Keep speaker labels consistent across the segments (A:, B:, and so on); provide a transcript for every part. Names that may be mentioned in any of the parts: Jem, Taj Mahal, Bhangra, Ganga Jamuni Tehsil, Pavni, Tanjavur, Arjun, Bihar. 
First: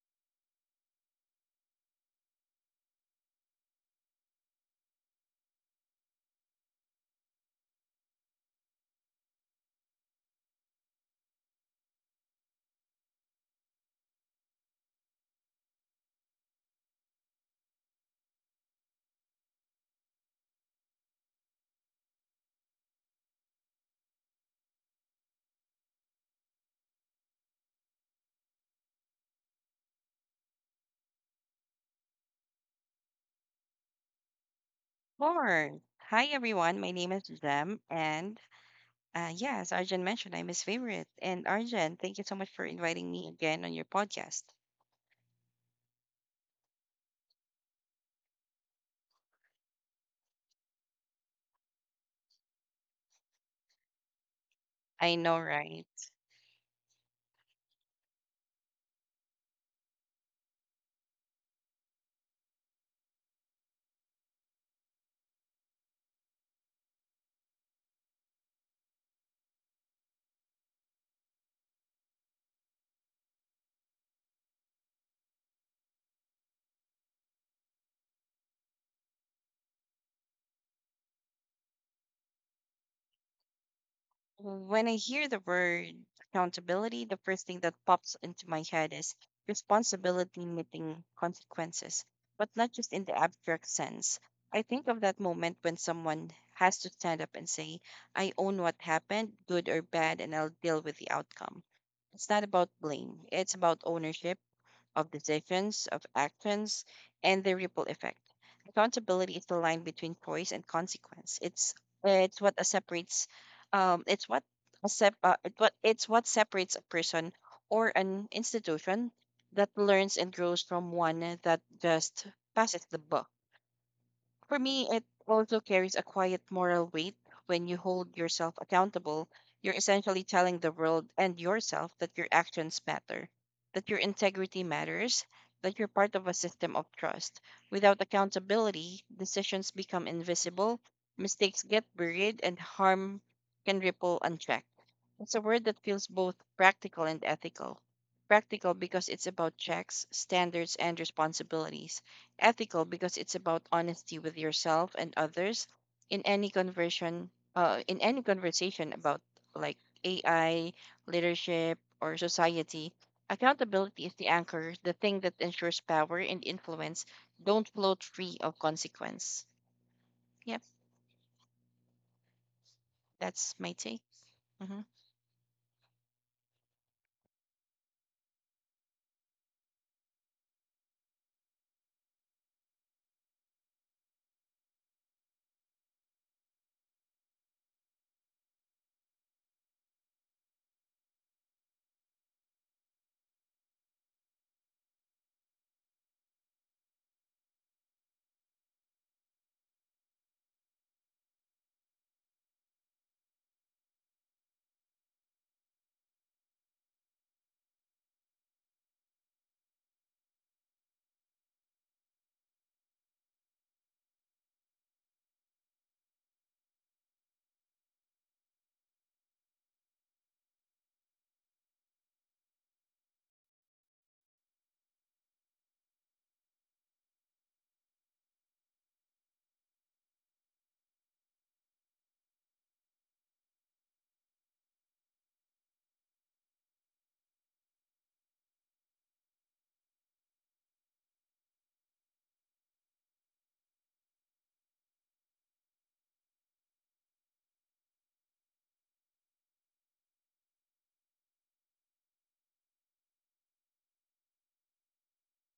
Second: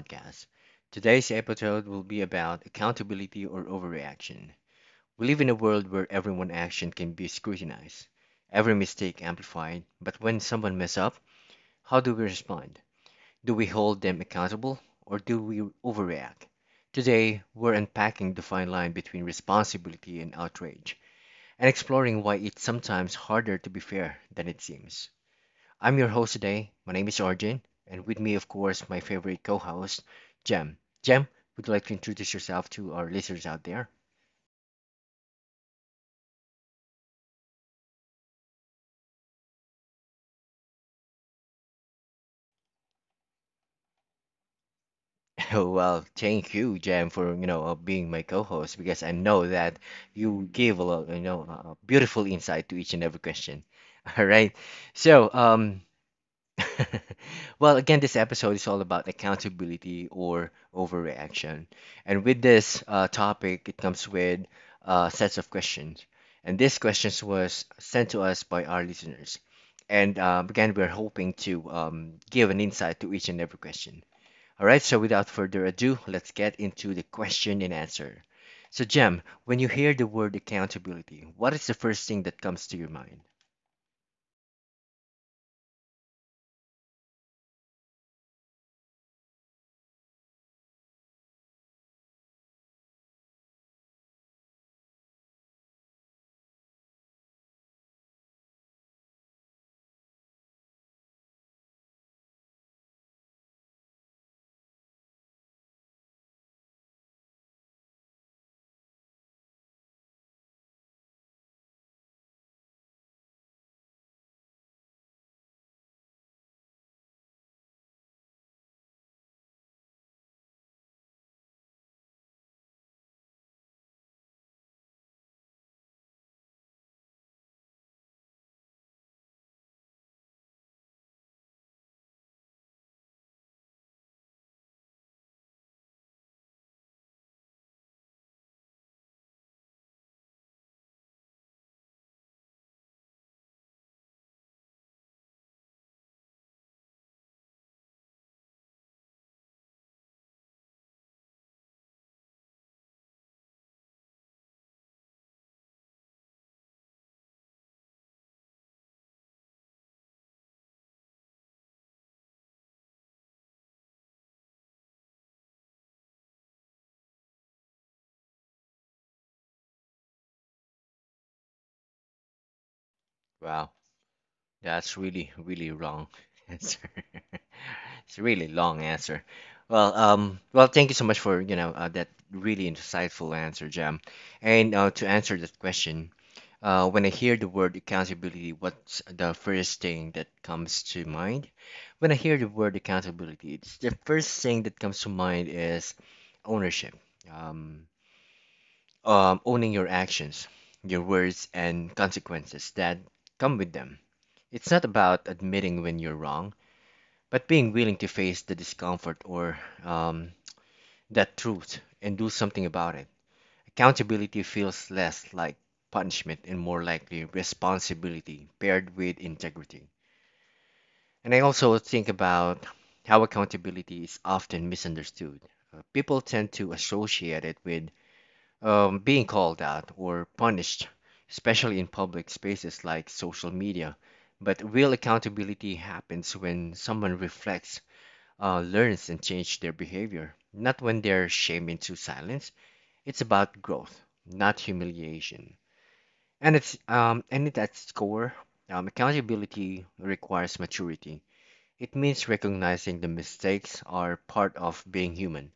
A: podcast. Today's episode will be about accountability or overreaction. We live in a world where everyone's action can be scrutinized, every mistake amplified. But when someone messes up, how do we respond? Do we hold them accountable or do we overreact? Today, we're unpacking the fine line between responsibility and outrage and exploring why it's sometimes harder to be fair than it seems. I'm your host today. My name is Arjun, and with me, of course, my favorite co host, Jem. Jem, would you like to introduce yourself to our listeners out there?
B: Sure. Hi, everyone. My name is Zem, and yeah, as Arjun mentioned, I'm his favorite. And Arjun, thank you so much for inviting me again on your podcast.
A: Oh, well, thank you, Jem, for being my co-host because I know that you give a lot, beautiful insight to each and every question. All right,
B: I
A: so
B: know,
A: um,
B: right?
A: Well, again, this episode is all about accountability or overreaction. And with this topic, it comes with sets of questions. And these questions was sent to us by our listeners. And again, we're hoping to give an insight to each and every question. All right, so without further ado, let's get into the question and answer. So, Jem, when you hear the word accountability, what is the first thing that comes to your mind?
B: When I hear the word accountability, the first thing that pops into my head is responsibility meeting consequences, but not just in the abstract sense. I think of that moment when someone has to stand up and say, I own what happened, good or bad, and I'll deal with the outcome. It's not about blame, it's about ownership of decisions, of actions, and the ripple effect. Accountability is the line between choice and consequence. It's what separates it's what a sep- it what it's what separates a person or an institution that learns and grows from one that just passes the buck. For me, it also carries a quiet moral weight. When you hold yourself accountable, you're essentially telling the world and yourself that your actions matter, that your integrity matters, that you're part of a system of trust. Without accountability, decisions become invisible, mistakes get buried, and harm can ripple unchecked. It's a word that feels both practical and ethical. Practical because it's about checks, standards, and responsibilities. Ethical because it's about honesty with yourself and others in any conversation about like AI, leadership, or society. Accountability is the anchor, the thing that ensures power and influence don't float free of consequence. Yep, that's my
A: Wow.
B: take.
A: That's really, really wrong answer. It's a really long answer. Well, well, thank you so much for, that really insightful answer, Jam. And to answer that question, when I hear the word accountability, what's the first thing that comes to mind? When I hear the word accountability, it's the first thing that comes to mind is ownership. Um, owning your actions, your words, and consequences that come with them. It's not about admitting when you're wrong, but being willing to face the discomfort or that truth and do something about it. Accountability feels less like punishment and more likely responsibility paired with integrity. And I also think about how accountability is often misunderstood. People tend to associate it with being called out or punished, especially in public spaces like social media. But real accountability happens when someone reflects, learns, and changes their behavior, not when they're shamed into silence. It's about growth, not humiliation. And at its core, accountability requires maturity. It means recognizing the mistakes are part of being human,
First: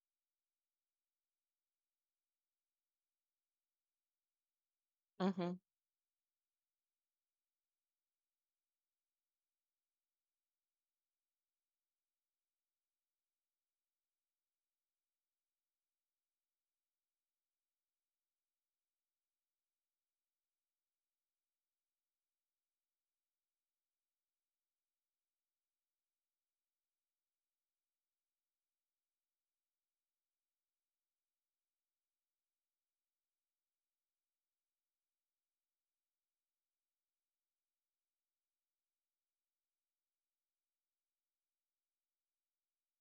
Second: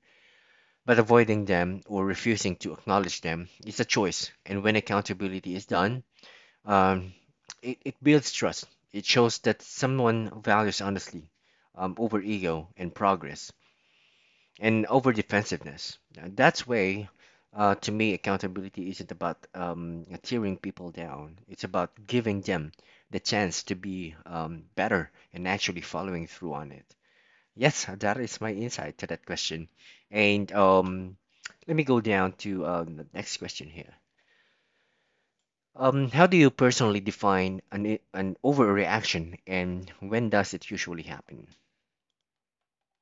A: but avoiding them or refusing to acknowledge them is a choice, and when
B: Mm-hmm.
A: accountability is done, um, it builds trust. It shows that someone values honesty over ego and progress and over defensiveness. And that's way, to me, accountability isn't about tearing people down. It's about giving them the chance to be better and actually following through on it. Yes, that is my insight to that question. And let me go down to the next question here. How do you personally define an overreaction and when does it usually happen?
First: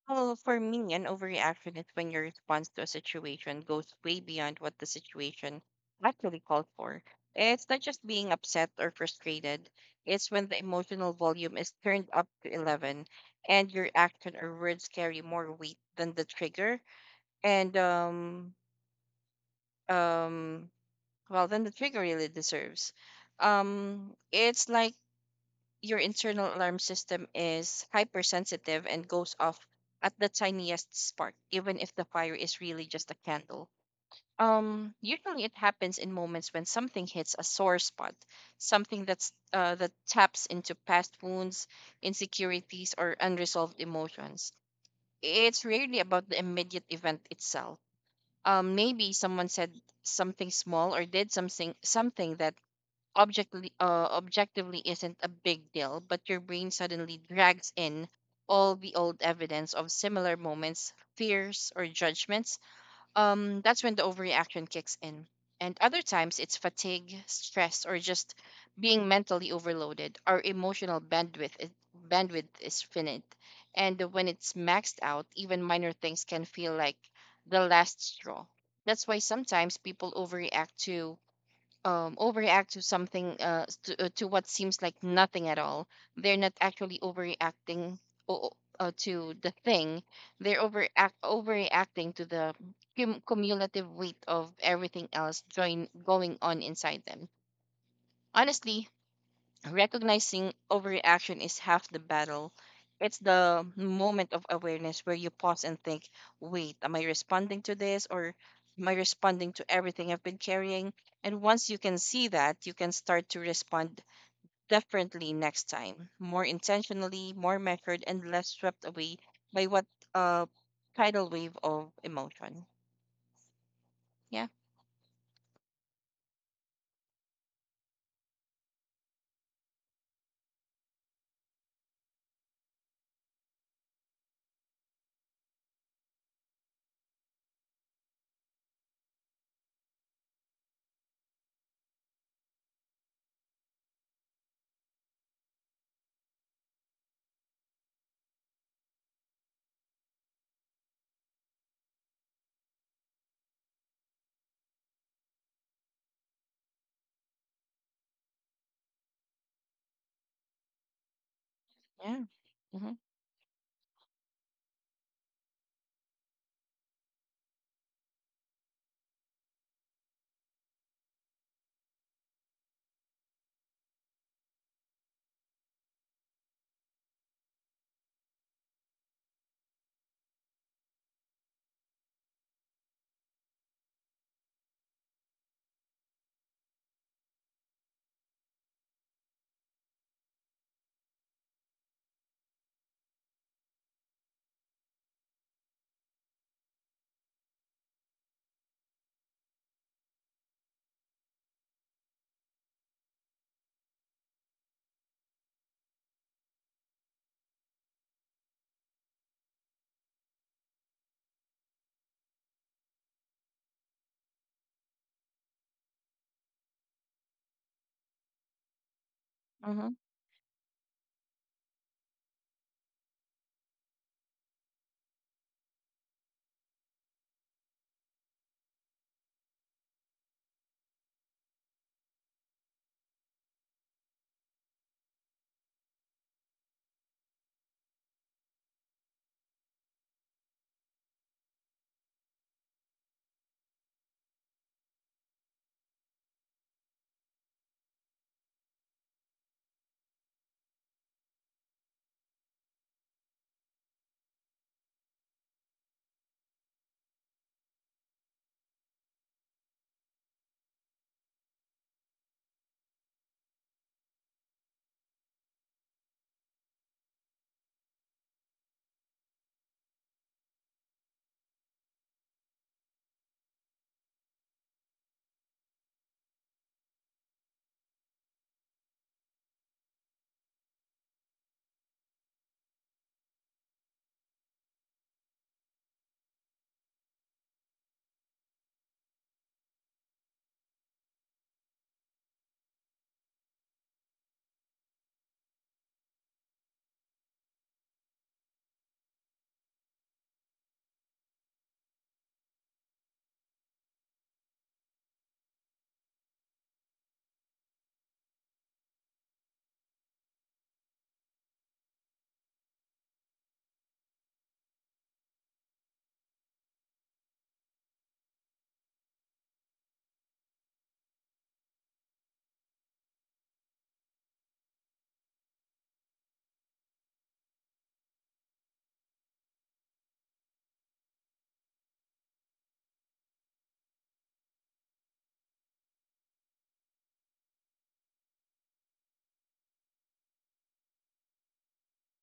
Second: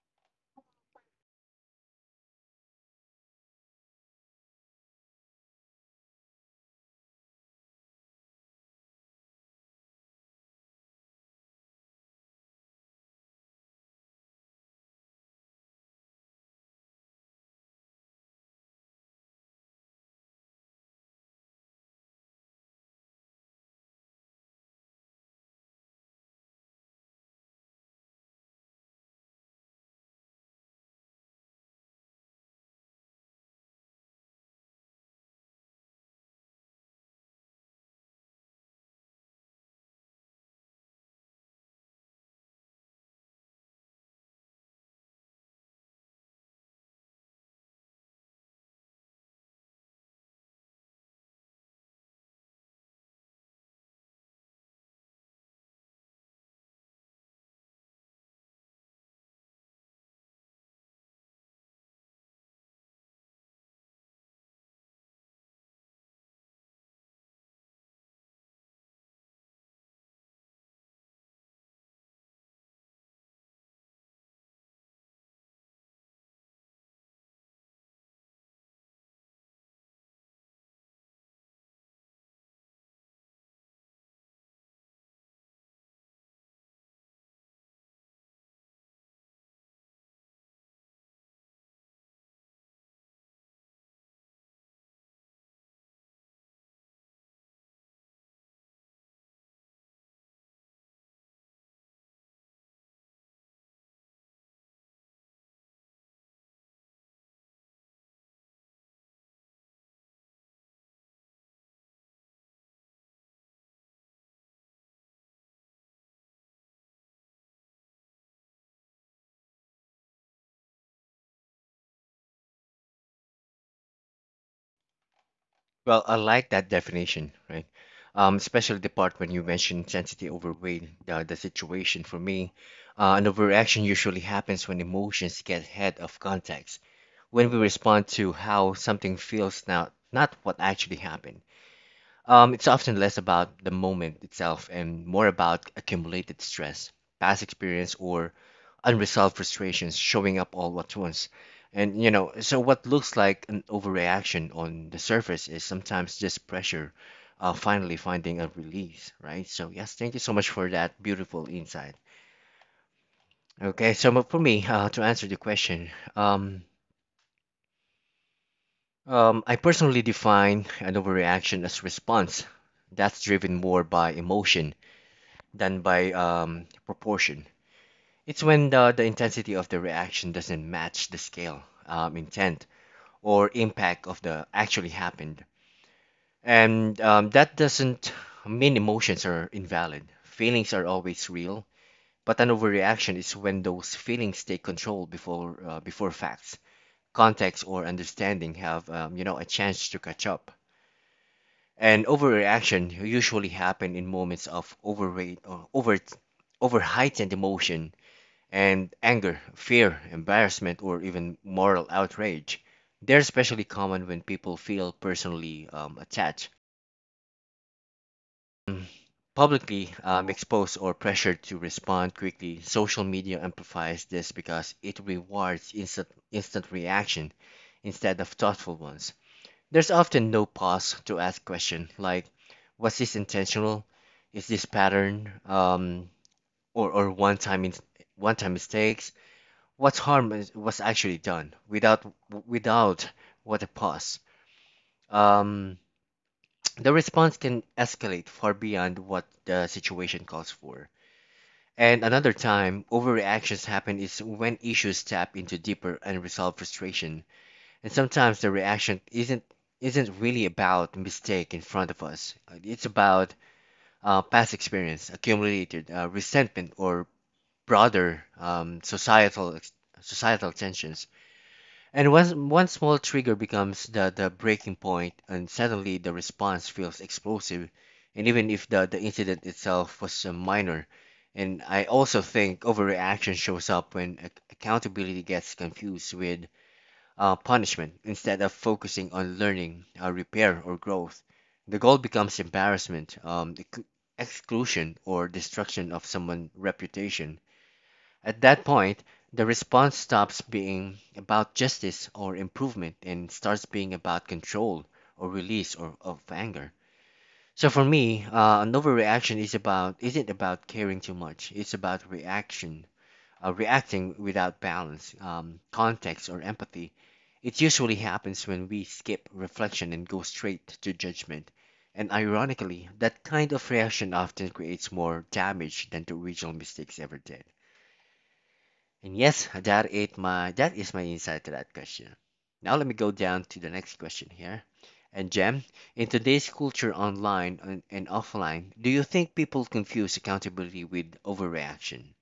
B: Well, for me, an overreaction is when your response to a situation goes way beyond what the situation actually called for. It's not just being upset or frustrated, it's when the emotional volume is turned up to 11 and your action or words carry more weight than the trigger and um well than the trigger really deserves. It's like your internal alarm system is hypersensitive and goes off at the tiniest spark, even if the fire is really just a candle. Usually it happens in moments when something hits a sore spot, something that taps into past wounds, insecurities, or unresolved emotions. It's rarely about the immediate event itself. Maybe someone said something small or did something that objectively isn't a big deal, but your brain suddenly drags in all the old evidence of similar moments, fears, or judgments. That's when the overreaction kicks in. And other times it's fatigue, stress, or just being mentally overloaded. Our emotional bandwidth is finite, and when it's maxed out, even minor things can feel like the last straw. That's why sometimes people overreact to to what seems like nothing at all. They're not actually overreacting o- to the thing. They're overact overreacting to the cumulative weight of everything else join going on inside them, honestly. Recognizing overreaction is half the battle. It's the moment of awareness where you pause and think, wait, am I responding to this or am I responding to everything I've been carrying? And once you can see that, you can start to respond differently next time, more intentionally, more measured, and less swept away by what uh tidal wave of emotion. Yeah,
A: Well, I like that definition, right? Especially the part when you mentioned sensitive overweight, the situation for me. An overreaction usually happens when emotions get ahead of context, when we respond to how something feels, not what actually happened. It's often less about the moment itself and more about accumulated stress, past experience, or unresolved frustrations showing up all at once. And, you know, so what looks like an overreaction on the surface is sometimes just pressure finally finding a release, right? So, yes, thank you so much for that beautiful insight.
B: yeah.
A: Okay, for me, to answer the question, um, I personally define an overreaction as response that's driven more by emotion than by proportion. It's when the intensity of the reaction doesn't match the scale, intent, or impact of the actually happened. And that doesn't mean emotions are invalid. Feelings are always real, but an overreaction is when those feelings take control before facts, context, or understanding have a chance to catch up. And overreaction usually happen in moments of overweight or over heightened emotion and anger, fear, embarrassment, or even moral outrage. They're especially common when people feel personally attached, um,
B: Mm-hmm.
A: publicly exposed, or pressured to respond quickly. Social media amplifies this because it rewards instant reaction instead of thoughtful ones. There's often no pause to ask questions like, was this intentional? Is this pattern or one-time mistakes? What was actually done without without what a pause? Um, the response can escalate far beyond what the situation calls for. And another time, overreactions happen is when issues tap into deeper unresolved frustration. And sometimes the reaction isn't really about mistake in front of us. It's about past experience, accumulated resentment, or broader societal tensions. And one small trigger becomes the breaking point, and suddenly the response feels explosive. And even if the incident itself was minor, and I also think overreaction shows up when accountability gets confused with punishment instead of focusing on learning, repair, or growth. The goal becomes embarrassment, exclusion, or destruction of someone's reputation at that point, the response stops being about justice or improvement and starts being about control or release or of anger. So for me, an overreaction is about isn't about caring too much. It's about reacting without balance, context, or empathy. It usually happens when we skip reflection and go straight to judgment. And ironically, that kind of reaction often creates more damage than the original mistakes ever did. And yes, that is my insight to that question. Now let me go down to the next question here. And Jem, in today's culture online and offline, do you think people confuse accountability with overreaction?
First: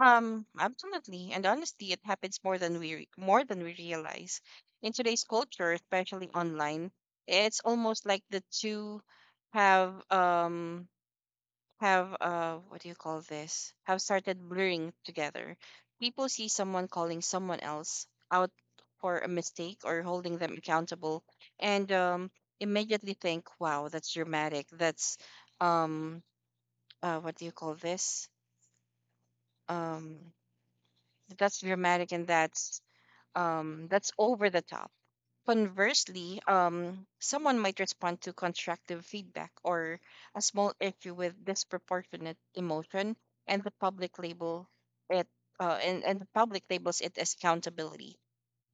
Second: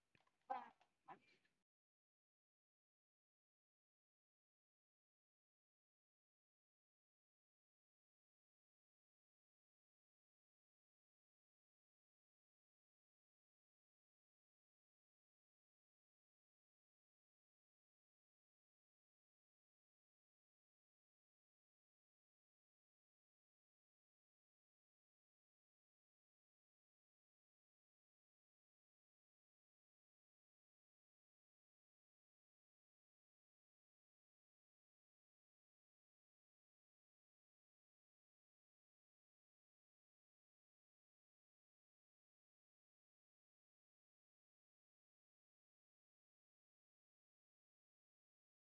B: Absolutely. And honestly, it happens more than more than we realize. In today's culture, especially online, it's almost like the two have um have what do you call this? Have started blurring together. People see someone calling someone else out for a mistake or holding them accountable and immediately think, wow, that's dramatic. That's um what do you call this? Um that's dramatic and that's That's over the top. Conversely, someone might respond to constructive feedback or a small issue with disproportionate emotion, and the it public labels it as accountability.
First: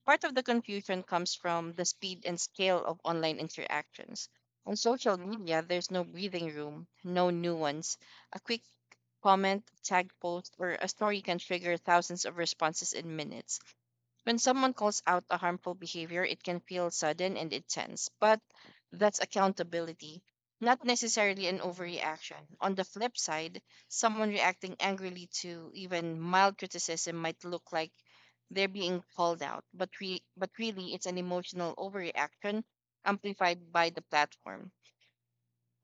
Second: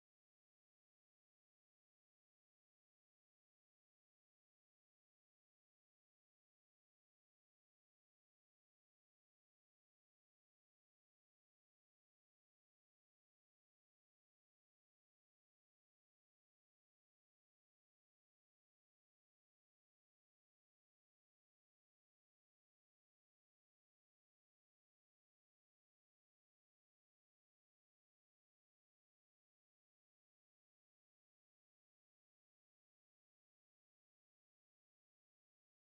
B: Part of the confusion comes from the speed and scale of online interactions. On social media, there's no breathing room, no nuance. A quick comment, tag post, or a story can trigger thousands of responses in minutes when someone calls out a harmful behavior. It can feel sudden and intense, but that's accountability, not necessarily an overreaction. On the flip side, someone reacting angrily to even mild criticism might look like they're being called out, but really it's an emotional overreaction amplified by the platform.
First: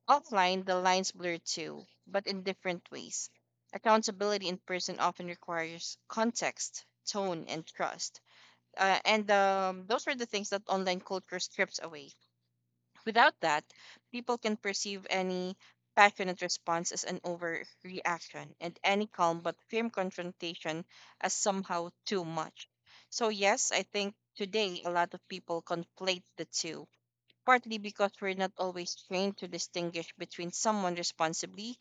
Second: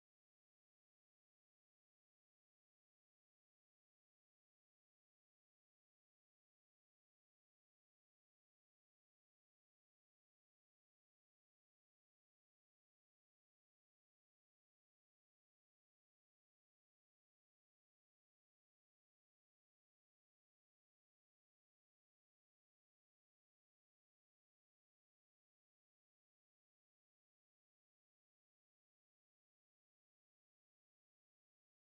B: Offline, the lines blur too, but in different ways. Accountability in person often requires context, tone, and trust, and those are the things that online culture strips away. Without that, people can perceive any passionate response as an overreaction and any calm but firm confrontation as somehow too much. So, yes, I think today a lot of people conflate the two, partly because we're not always trained to distinguish between someone responsibly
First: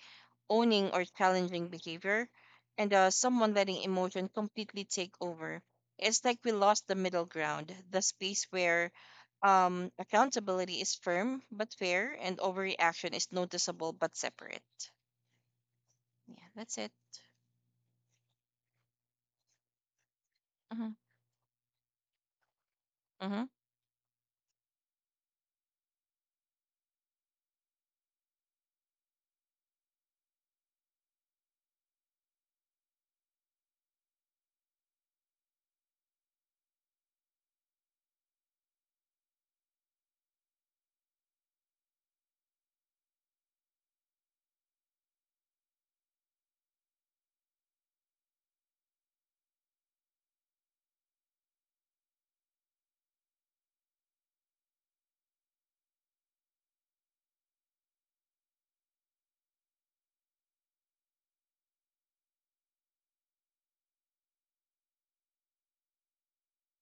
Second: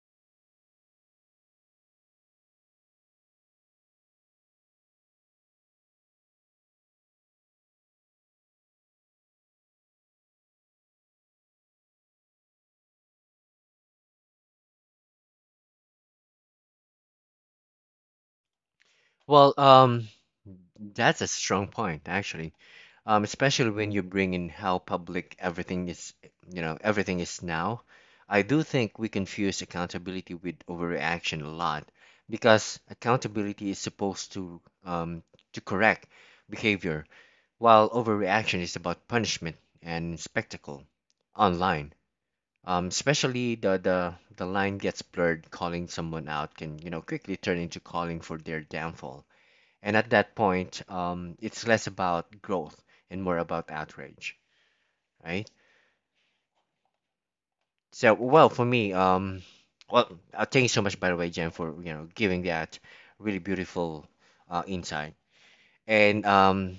B: owning or challenging behavior, and someone letting emotion completely take over. It's like we lost the middle ground, the space where accountability is firm but fair, and overreaction is noticeable but separate. Yeah, that's it.
A: Well,
B: Mm-hmm.
A: that's a strong point, actually.
B: Mm-hmm.
A: Especially when you bring in how public everything is, you know, everything is now. I do think we confuse accountability with overreaction a lot because accountability is supposed to correct behavior, while overreaction is about punishment and spectacle online. Especially the line gets blurred, calling someone out can, you know, quickly turn into calling for their downfall. And at that point, it's less about growth and more about outrage, right? So, well, for me, well, thank you so much, by the way, Jen, for giving that really beautiful insight. And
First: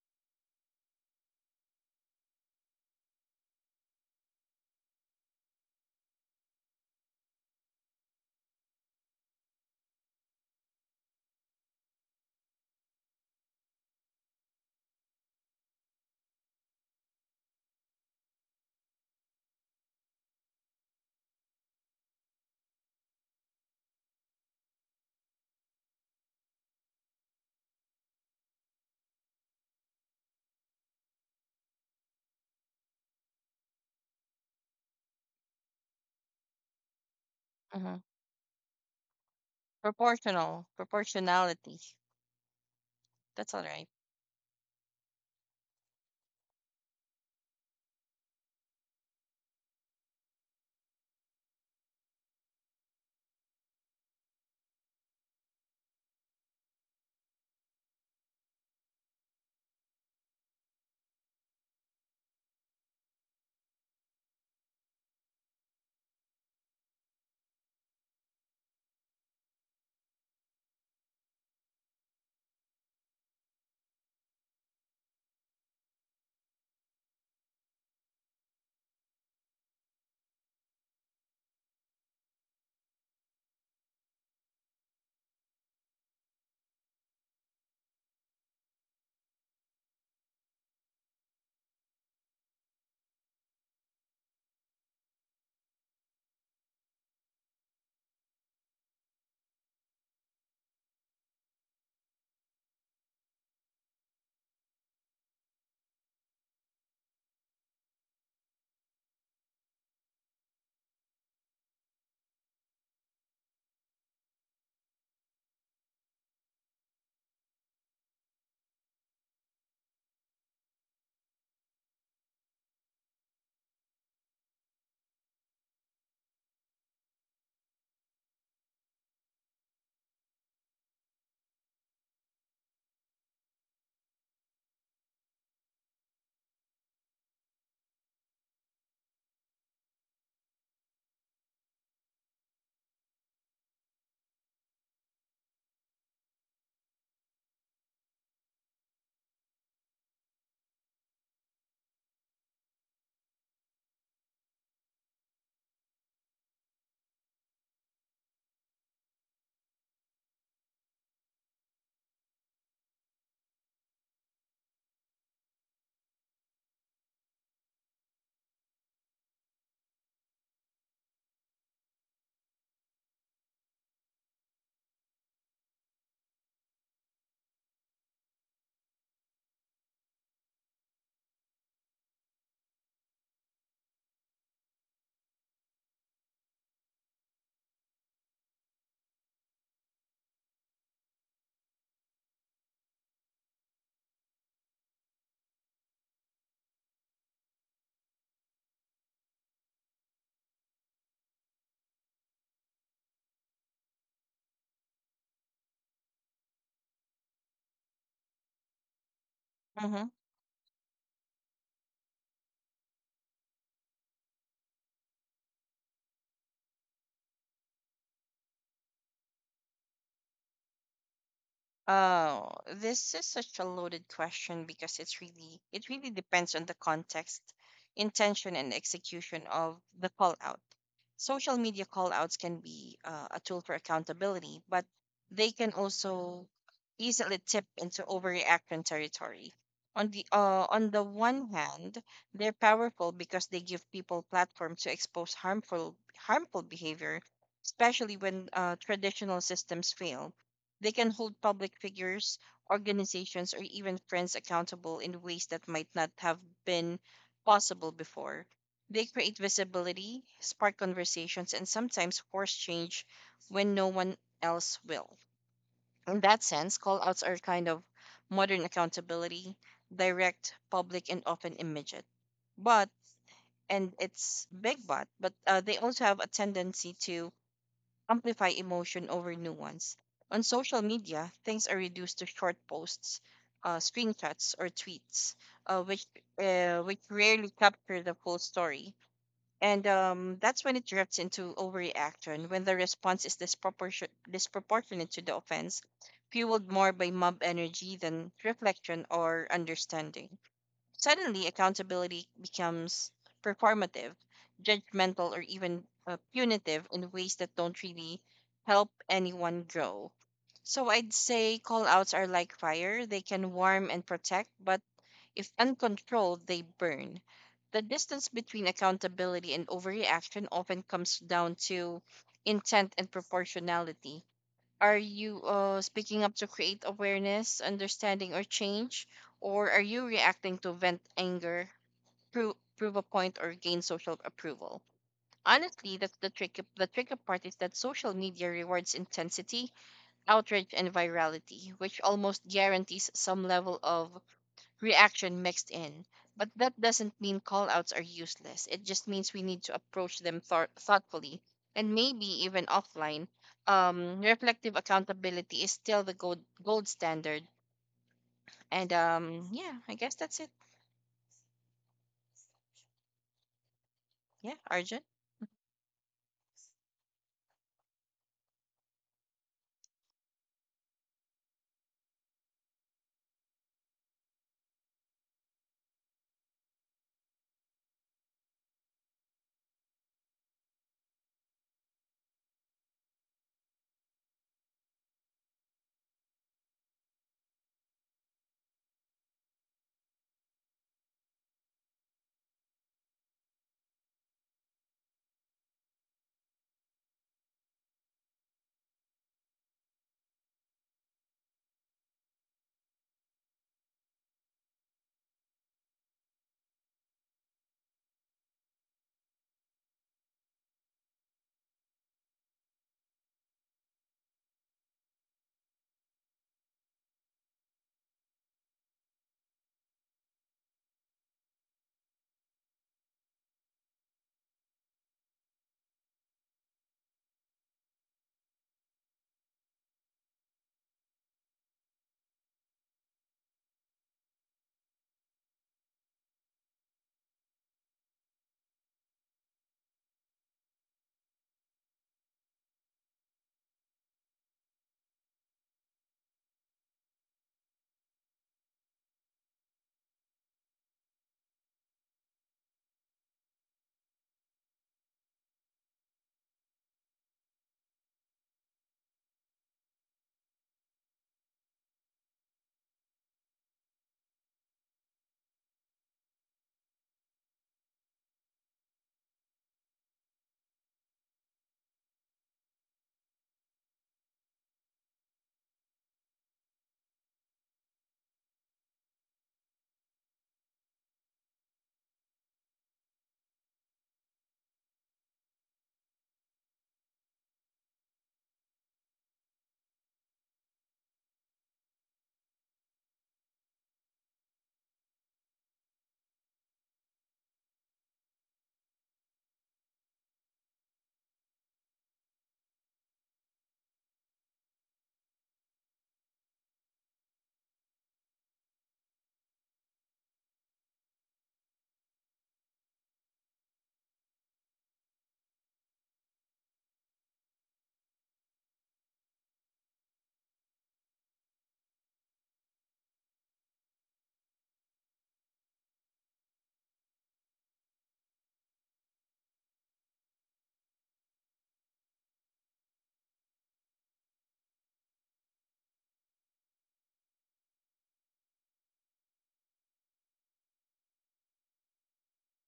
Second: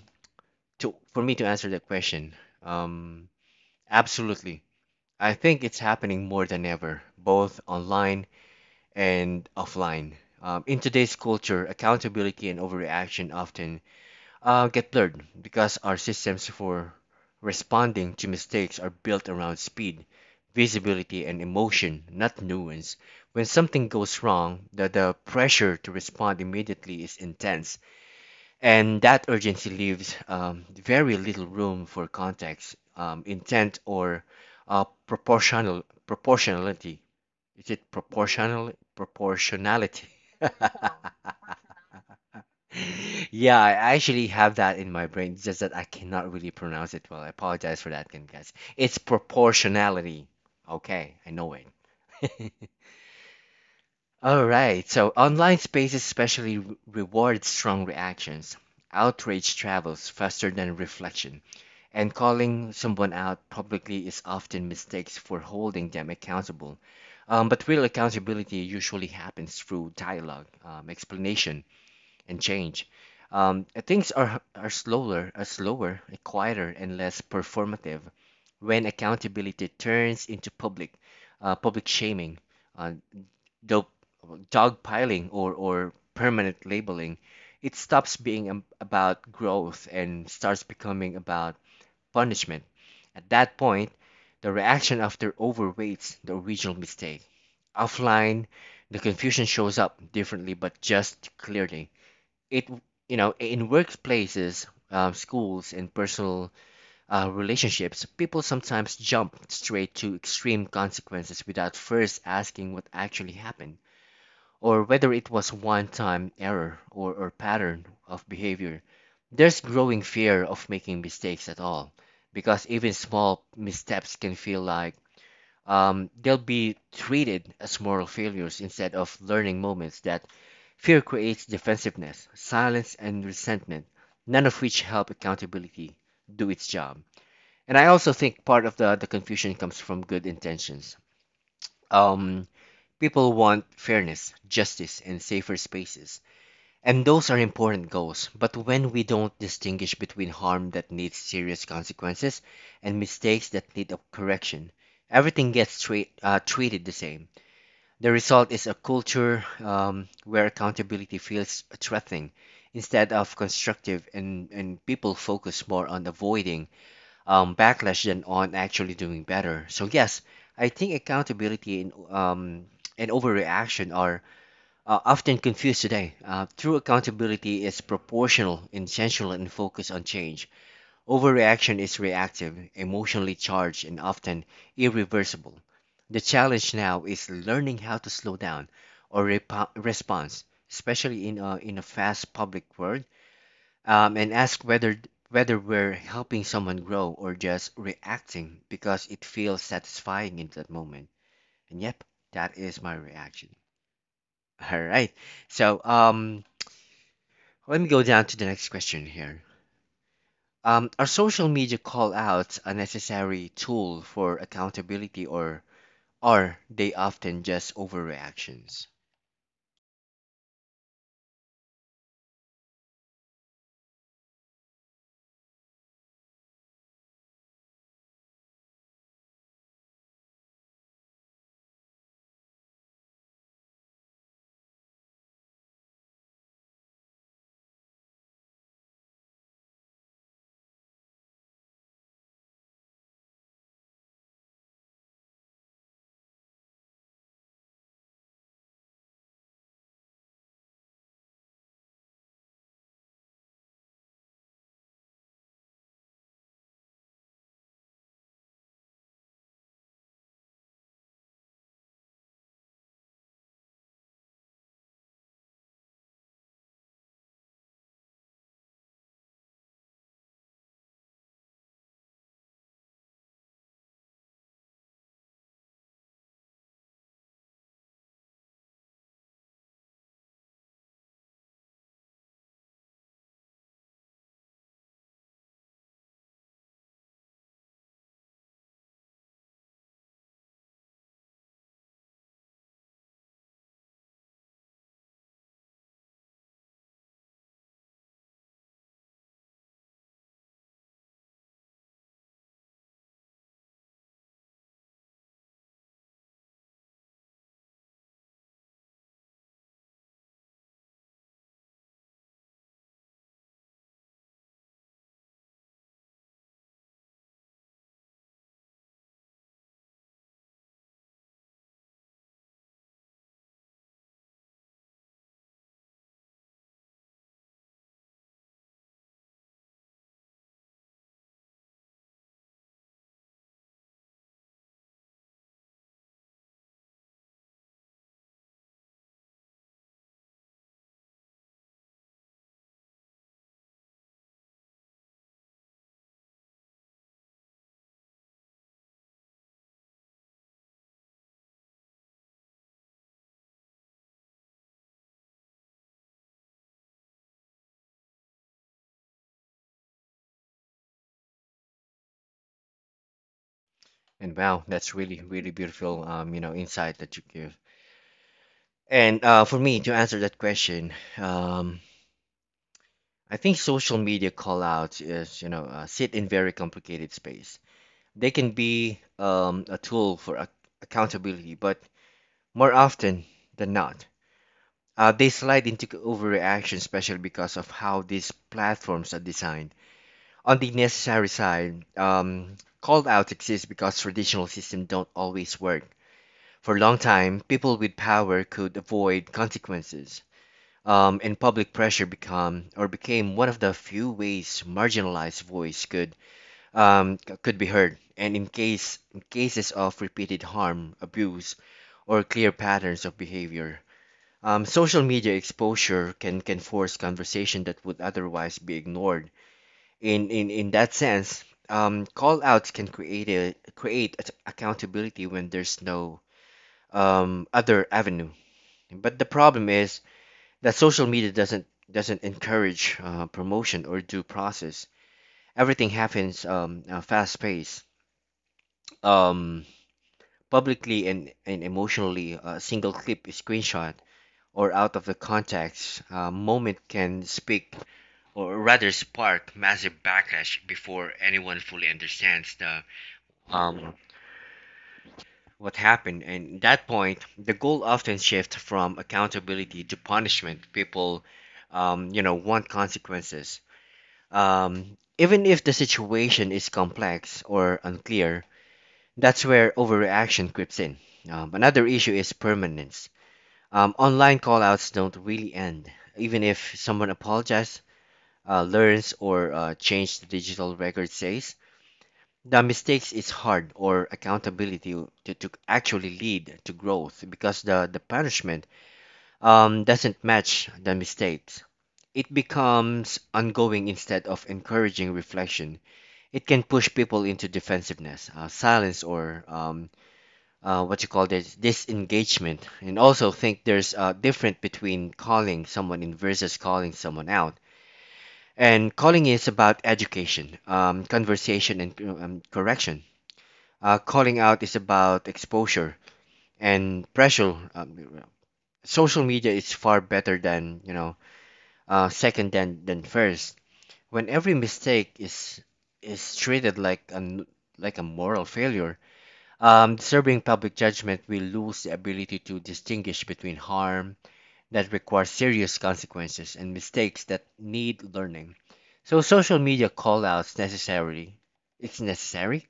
A: to for me to answer that question, um, absolutely, I think it's happening more than ever, both online and offline. In today's culture, accountability and overreaction often get blurred because our systems for responding to mistakes are built around speed, visibility, and emotion, not nuance. When something goes wrong, the pressure to respond immediately is intense, and that urgency leaves very little room for context, intent, or proportionality. Is it
B: Mm-hmm.
A: proportionality?
B: Proportional, proportionality. That's
A: Yeah,
B: all
A: I
B: right.
A: actually have that in my brain. It's just that I cannot really pronounce it well. I apologize for that, again, guys. It's proportionality. Okay, I know it. All right, so online spaces especially reward strong reactions. Outrage travels faster than reflection, and calling someone out publicly is often mistakes for holding them accountable. But real accountability usually happens through dialogue, explanation, and change. Things are slower, quieter, and less performative when accountability turns into public shaming, uh, dog, dog piling, or permanent labeling. It stops being about growth and starts becoming about punishment. At that point, the reaction after overweights the original mistake. Offline, the confusion shows up differently but just clearly it you know in workplaces schools and personal relationships people sometimes jump straight to extreme consequences without first asking what actually happened or whether it was one time error or pattern of behavior there's growing fear of making mistakes at all because even small missteps can feel like they'll be treated as moral failures instead of learning moments that fear creates defensiveness, silence, and resentment, none of which help accountability do its job. And I also think part of the confusion comes from good intentions. Um, people want fairness, justice, and safer spaces. And those are important goals. But when we don't distinguish between harm that needs serious consequences and mistakes that need a correction, everything gets treated the same. The result is a culture where accountability feels threatening instead of constructive, and people focus more on avoiding backlash than on actually doing better. So, yes, I think accountability and overreaction are often confused today. True accountability is proportional, intentional, and focused on change. Overreaction is reactive, emotionally charged, and often irreversible. The challenge now is learning how to slow down or repo response, especially in a fast public world, and ask whether we're helping someone grow or just reacting because it feels satisfying in that moment. And yep, that is my reaction. All right. So um, Let me go down to the next question here.
B: Mm-hmm.
A: Are social media call outs a necessary tool for accountability, or are they often just overreactions?
B: Oh, this is such a loaded question because it really depends on the context, intention, and execution of the call out. Social media call outs can be a tool for accountability, but they can also easily tip into overreaction territory. On the one hand, they're powerful because they give people platform to expose harmful behavior, especially when traditional systems fail. They can hold public figures, organizations, or even friends accountable in ways that might not have been possible before. They create visibility, spark conversations, and sometimes force change when no one else will. In that sense, call outs are kind of modern accountability, direct, public, and often immediate. But, and it's big but, they also have a tendency to amplify emotion over nuance. On social media, things are reduced to short posts, screenshots, or tweets, uh, which which rarely capture the full story. And that's when it drifts into overreaction, when the response is disproportionate to the offense, fueled more by mob energy than reflection or understanding. Suddenly, accountability becomes performative, judgmental, or even punitive in ways that don't really help anyone grow. So I'd say call outs are like fire. They can warm and protect, but if uncontrolled, they burn. The distance between accountability and overreaction often comes down to intent and proportionality. Are you speaking up to create awareness, understanding, or change? Or are you reacting to vent anger, prove a point, or gain social approval? Honestly, the tricky part is that social media rewards intensity, outrage, and virality, which almost guarantees some level of reaction mixed in. But that doesn't mean callouts are useless. It just means we need to approach them thoughtfully and maybe even offline. Reflective accountability is still the gold standard. And yeah, I guess that's it.
A: And
B: Yeah,
A: wow, that's
B: Arjun?
A: really, really beautiful, insight that you give. And For me to answer that question, I think social media call outs is, sit in very complicated space. They can be a tool for accountability, but more often than not, they slide into overreaction, especially because of how these platforms are designed. On the necessary side, call outs exist because traditional systems don't always work. For a long time, people with power could avoid consequences, and public pressure become or became one of the few ways marginalized voice could could be heard. And in cases of repeated harm, abuse, or clear patterns of behavior, social media exposure can force conversation that would otherwise be ignored. In that sense, call outs can create accountability when there's no other avenue. But the problem is that social media doesn't encourage promotion or due process. Everything happens fast paced, um, publicly and emotionally. A single clip, a screenshot, or out of the context moment can speak or rather spark massive backlash before anyone fully understands the um, what happened. And at that point, the goal often shifts from accountability to punishment. People want consequences, even if the situation is complex or unclear. That's where overreaction creeps in. Another issue is permanence. Online callouts don't really end, even if someone apologizes, learns, or changes the digital record says. The mistakes is hard or accountability to actually lead to growth because the punishment doesn't match the mistakes. It becomes ongoing instead of encouraging reflection. It can push people into defensiveness, silence, or what you call this disengagement. And also think there's a difference between calling someone in versus calling someone out. And calling is about education, conversation, and correction. Calling out is about exposure and pressure. Social media is far better than second than first. When every mistake is treated like an like a moral failure, disturbing public judgment, we lose the ability to distinguish between harm that requires serious consequences and mistakes that need learning. So social media callouts necessarily, it's necessary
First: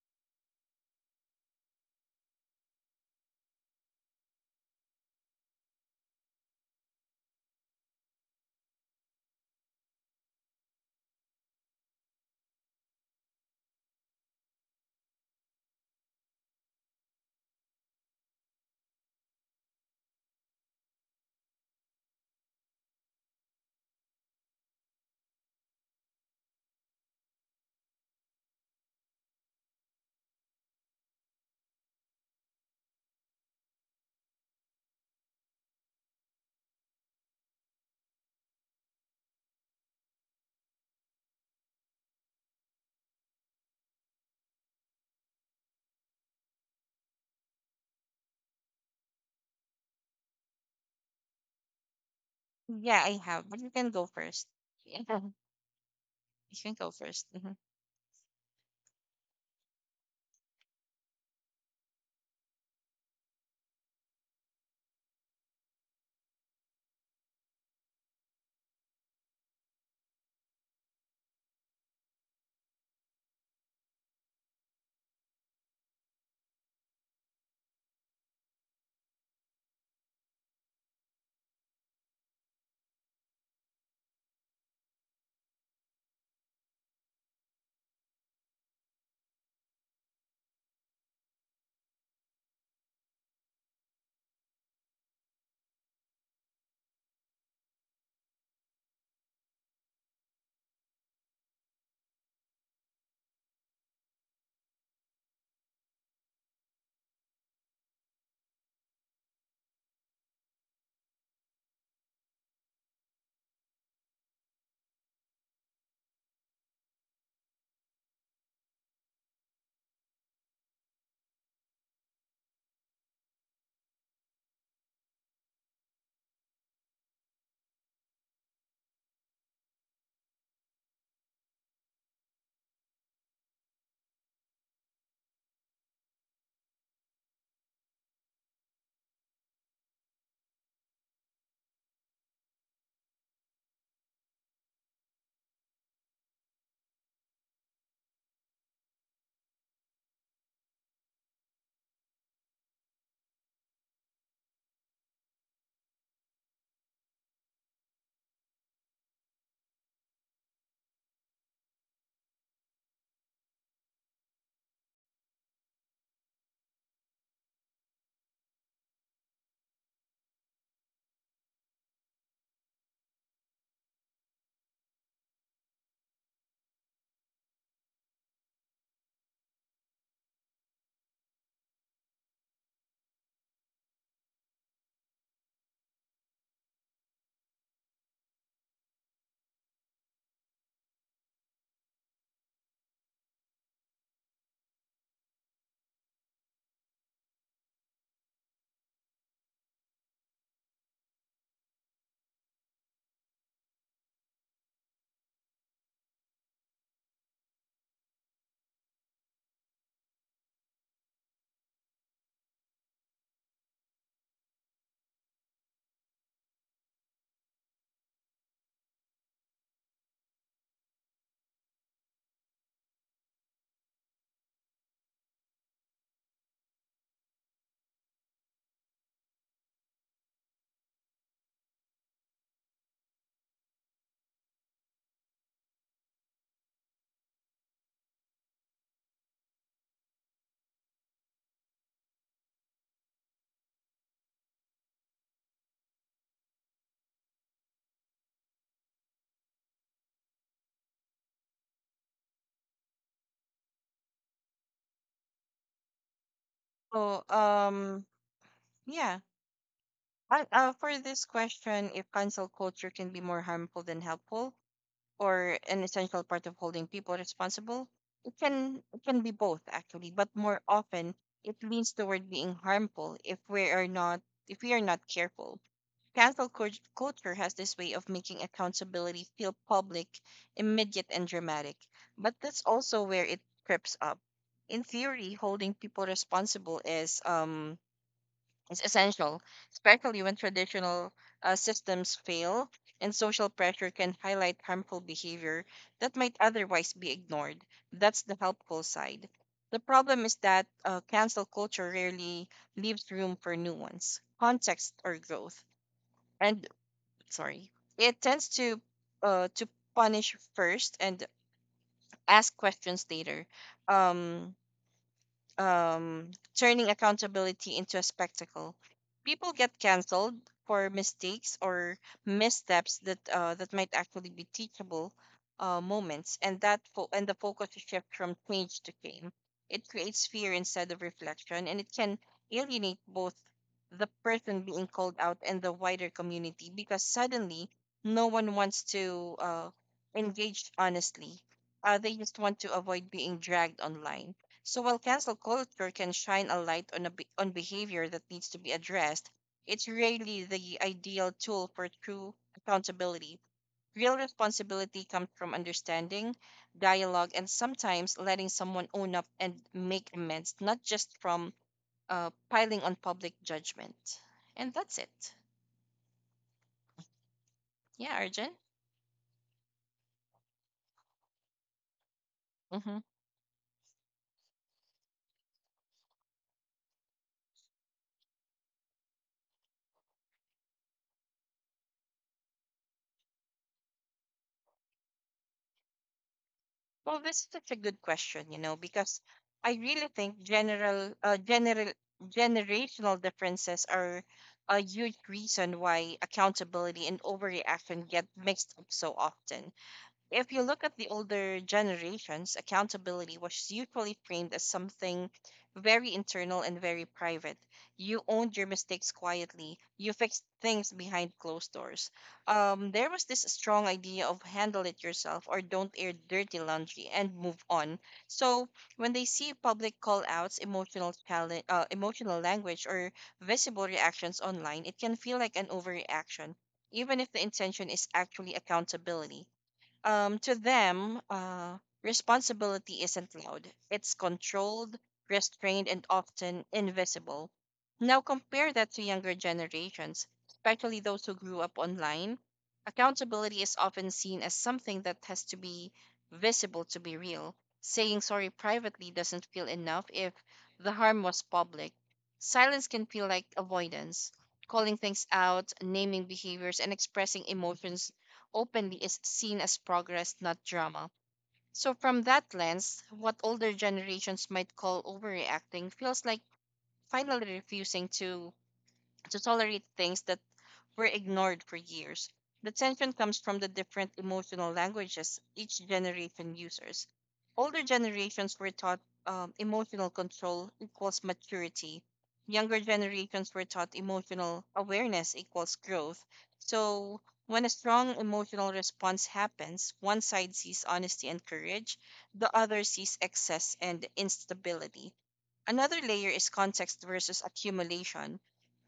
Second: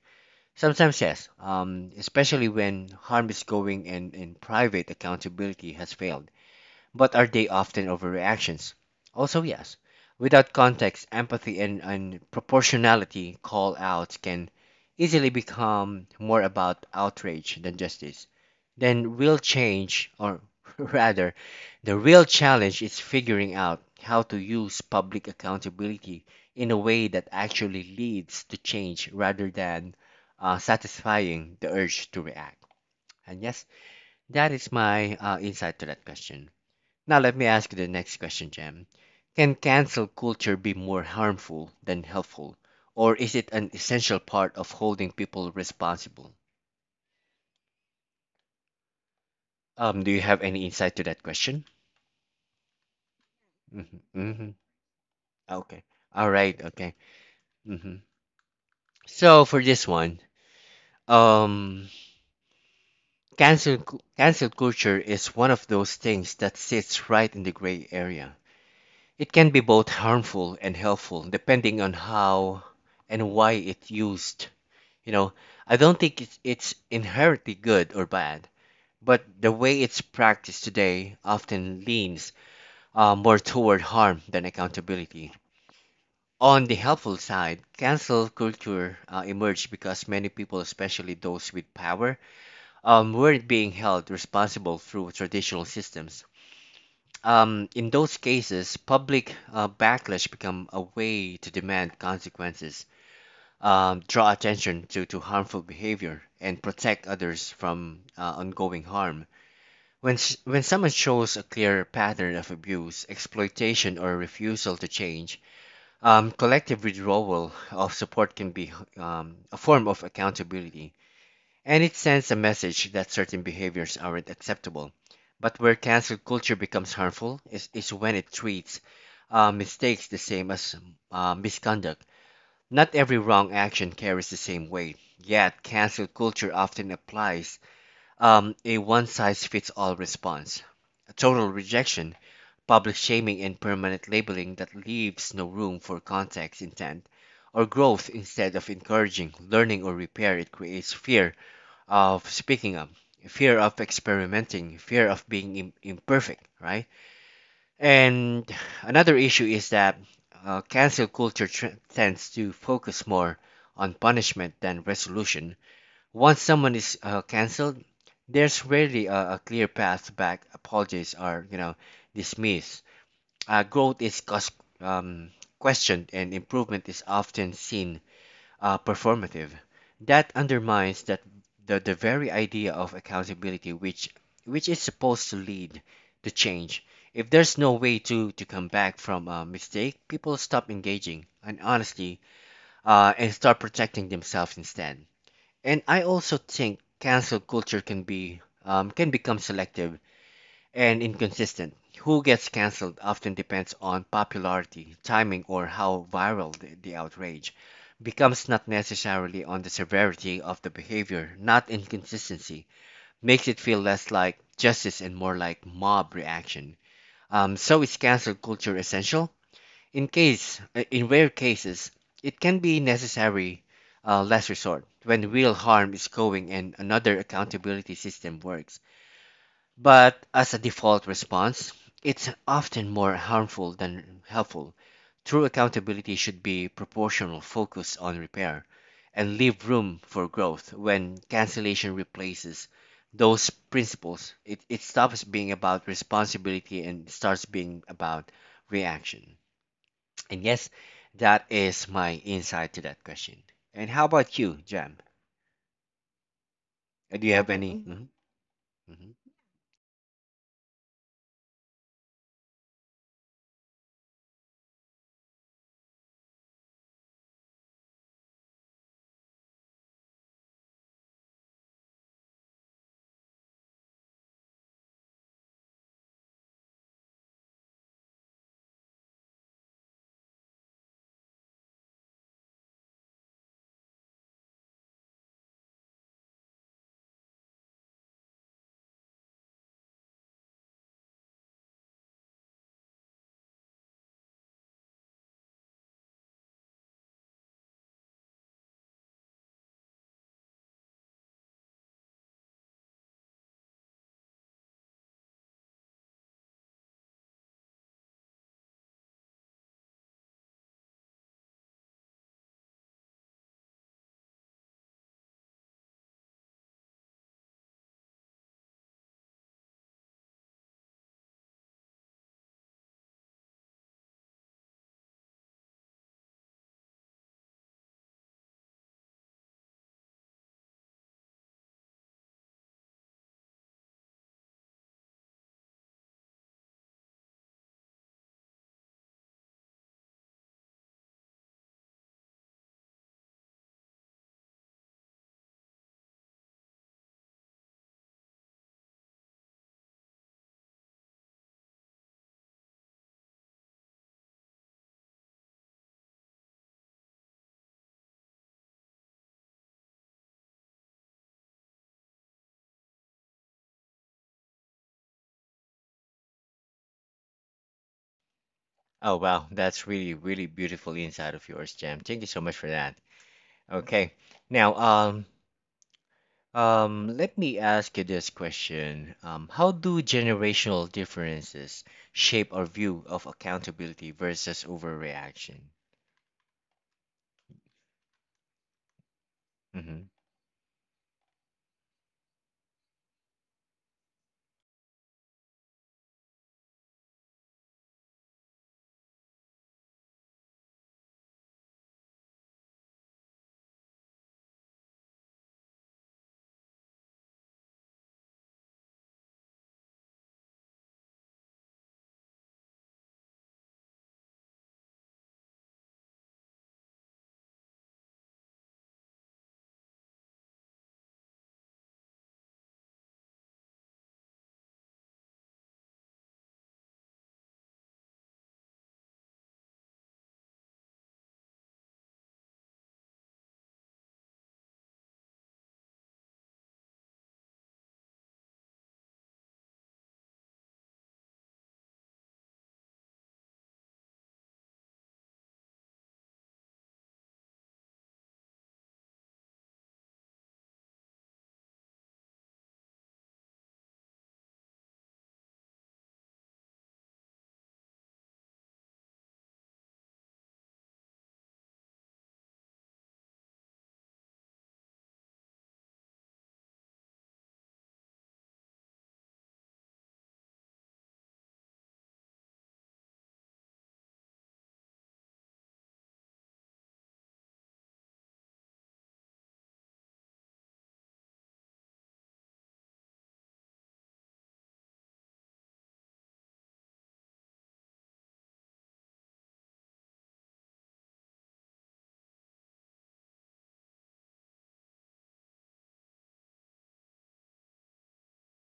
A: sometimes, yes, especially when harm is going and private accountability has failed, but are they often overreactions? Also, yes. Without context, empathy and proportionality, call outs can easily become more about outrage than justice. Then real change, or rather, the real challenge is figuring out how to use public accountability in a way that actually leads to change rather than satisfying the urge to react. And yes, that is my insight to that question. Now, let me ask you the next question, Jam. Can cancel culture be more harmful than helpful, or is it an essential part of holding people responsible? Do you have any insight to that question?
B: Yeah, I have, but you can
A: Mm-hmm,
B: go first.
A: mm-hmm.
B: Yeah, you
A: Okay. All right.
B: can go
A: Okay.
B: 1st. Hmm.
A: Mm-hmm. So for this one, um, cancel cancel culture is one of those things that sits right in the gray area. It can be both harmful and helpful, depending on how and why it's used. You know, I don't think it's inherently good or bad, but the way it's practiced today often leans more toward harm than accountability. On the helpful side, cancel culture emerged because many people, especially those with power, weren't being held responsible through traditional systems. In those cases, public backlash become a way to demand consequences, draw attention to harmful behavior, and protect others from ongoing harm. When someone shows a clear pattern of abuse, exploitation, or refusal to change, collective withdrawal of support can be a form of accountability. And it sends a message that certain behaviors aren't acceptable. But where cancel culture becomes harmful is when it treats mistakes the same as misconduct. Not every wrong action carries the same weight, yet cancel culture often applies a one size fits all response. A total rejection, public shaming, and permanent labeling that leaves no room for context, intent, or growth instead of encouraging, learning, or repair. It creates fear of speaking up, fear of experimenting, fear of being imperfect, right? And another issue is that cancel culture tends to focus more on punishment than resolution. Once someone is canceled, there's rarely a clear path back. Apologies are, dismissed. Growth is um, questioned, and improvement is often seen performative. That undermines that the very idea of accountability, which is supposed to lead to change. If there's no way to come back from a mistake, people stop engaging and honestly and start protecting themselves instead. And I also think cancel culture can be can become selective and inconsistent. Who gets cancelled often depends on popularity, timing, or how viral the outrage becomes, not necessarily on the severity of the behavior, not inconsistency, makes it feel less like justice and more like mob reaction. So is cancel culture essential? In rare cases, it can be necessary, less resort, when real harm is going and another accountability system works. But as a default response, it's often more harmful than helpful. True accountability should be proportional, focus on repair, and leave room for growth. When cancellation replaces those principles, it stops being about responsibility and starts being about reaction. And yes, that is my insight to that question. And how about you, Jam?
B: So,
A: Do you have any? Mhm. Mhm,
B: yeah.
A: mhm.
B: For this question, if cancel culture can be more harmful than helpful, or an essential part of holding people responsible. It can be both actually, but more often it leans toward being harmful if we are not careful. Culture has this way of making accountability feel public, immediate, and dramatic. But that's also where it trips up. In theory, holding people responsible is essential, especially when traditional systems fail, and social pressure can highlight harmful behavior that might otherwise be ignored. That's the helpful side. The problem is that cancel culture rarely leaves room for nuance, context, or growth. And sorry, it tends to punish first and ask questions later. Um, um, Turning accountability into a spectacle. People get canceled for mistakes or missteps that might actually be teachable moments, and the focus shift from change to shame. It creates fear instead of reflection, and it can alienate both the person being called out and the wider community because suddenly no one wants to engage honestly. They just want to avoid being dragged online. So while cancel culture can shine a light on on behavior that needs to be addressed, it's rarely the ideal tool for true accountability. Real responsibility comes from understanding, dialogue, and sometimes letting someone own up and make amends, not just from piling on public judgment. And that's it. Yeah, Arjun.
A: Oh, wow. That's really, really beautiful insight of yours, Jam. Thank you so much for that. Okay. Now, let me ask you this question. How do generational differences shape our view of accountability versus overreaction?
B: Well, that's such a good question, you know, because I really
A: Mm-hmm.
B: think generational differences are a huge reason why accountability and overreaction get mixed up so often. If you look at the older generations, accountability was usually framed as something very internal and very private. You owned your mistakes quietly, you fixed things behind closed doors. There was this strong idea of handle it yourself or don't air dirty laundry and move on. So when they see public call outs, emotional, challenge, emotional language, or visible reactions online, it can feel like an overreaction, even if the intention is actually accountability to them, responsibility isn't loud. It's controlled, restrained, and often invisible. Now compare that to younger generations, especially those who grew up online. Accountability is often seen as something that has to be visible to be real. Saying sorry privately doesn't feel enough if the harm was public. Silence can feel like avoidance. Calling things out, naming behaviors, and expressing emotions openly is seen as progress, not drama. So, from that lens, what older generations might call overreacting feels like finally refusing to tolerate things that were ignored for years. The tension comes from the different emotional languages each generation uses. Older generations were taught emotional control equals maturity. Younger generations were taught emotional awareness equals growth. So, when a strong emotional response happens, one side sees honesty and courage, the other sees excess and instability. Another layer is context versus accumulation.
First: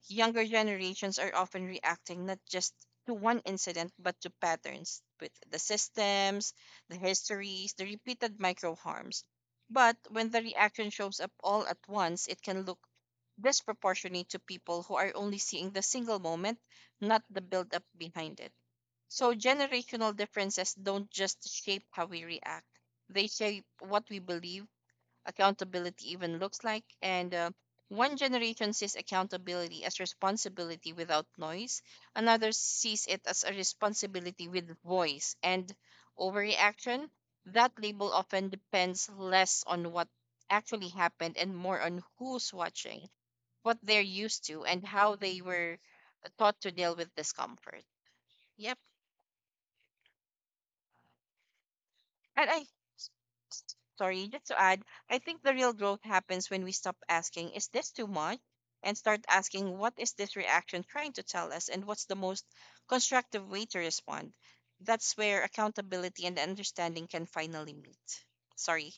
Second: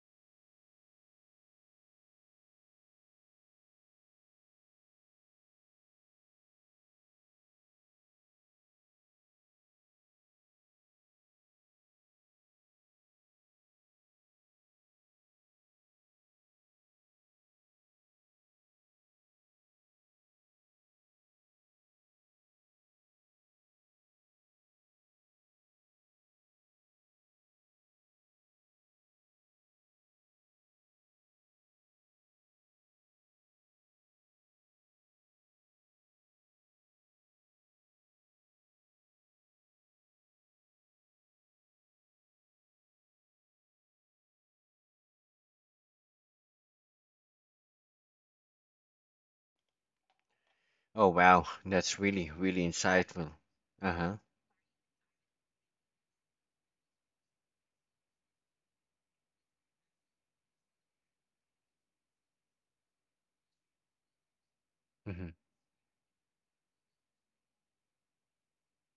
B: Younger generations are often reacting not just to one incident but to patterns with the systems, the histories, the repeated micro harms. But when the reaction shows up all at once, it can look disproportionate to people who are only seeing the single moment, not the build up behind it. So generational differences don't just shape how we react. They shape what we believe accountability even looks like. And One generation sees accountability as responsibility without noise, another sees it as a responsibility with voice and overreaction. That label often depends less on what actually happened and more on who's watching, what they're used to, and how they were taught to deal with discomfort. Yep.
A: Oh, wow. That's really,
B: And I
A: really insightful. Uh-huh.
B: Sorry, just to add, I think the real growth happens when we stop asking, is this too much? And start asking, what is this reaction trying to tell us? And what's the most constructive way to respond? That's
A: Hmm.
B: where accountability and understanding can finally meet. Sorry,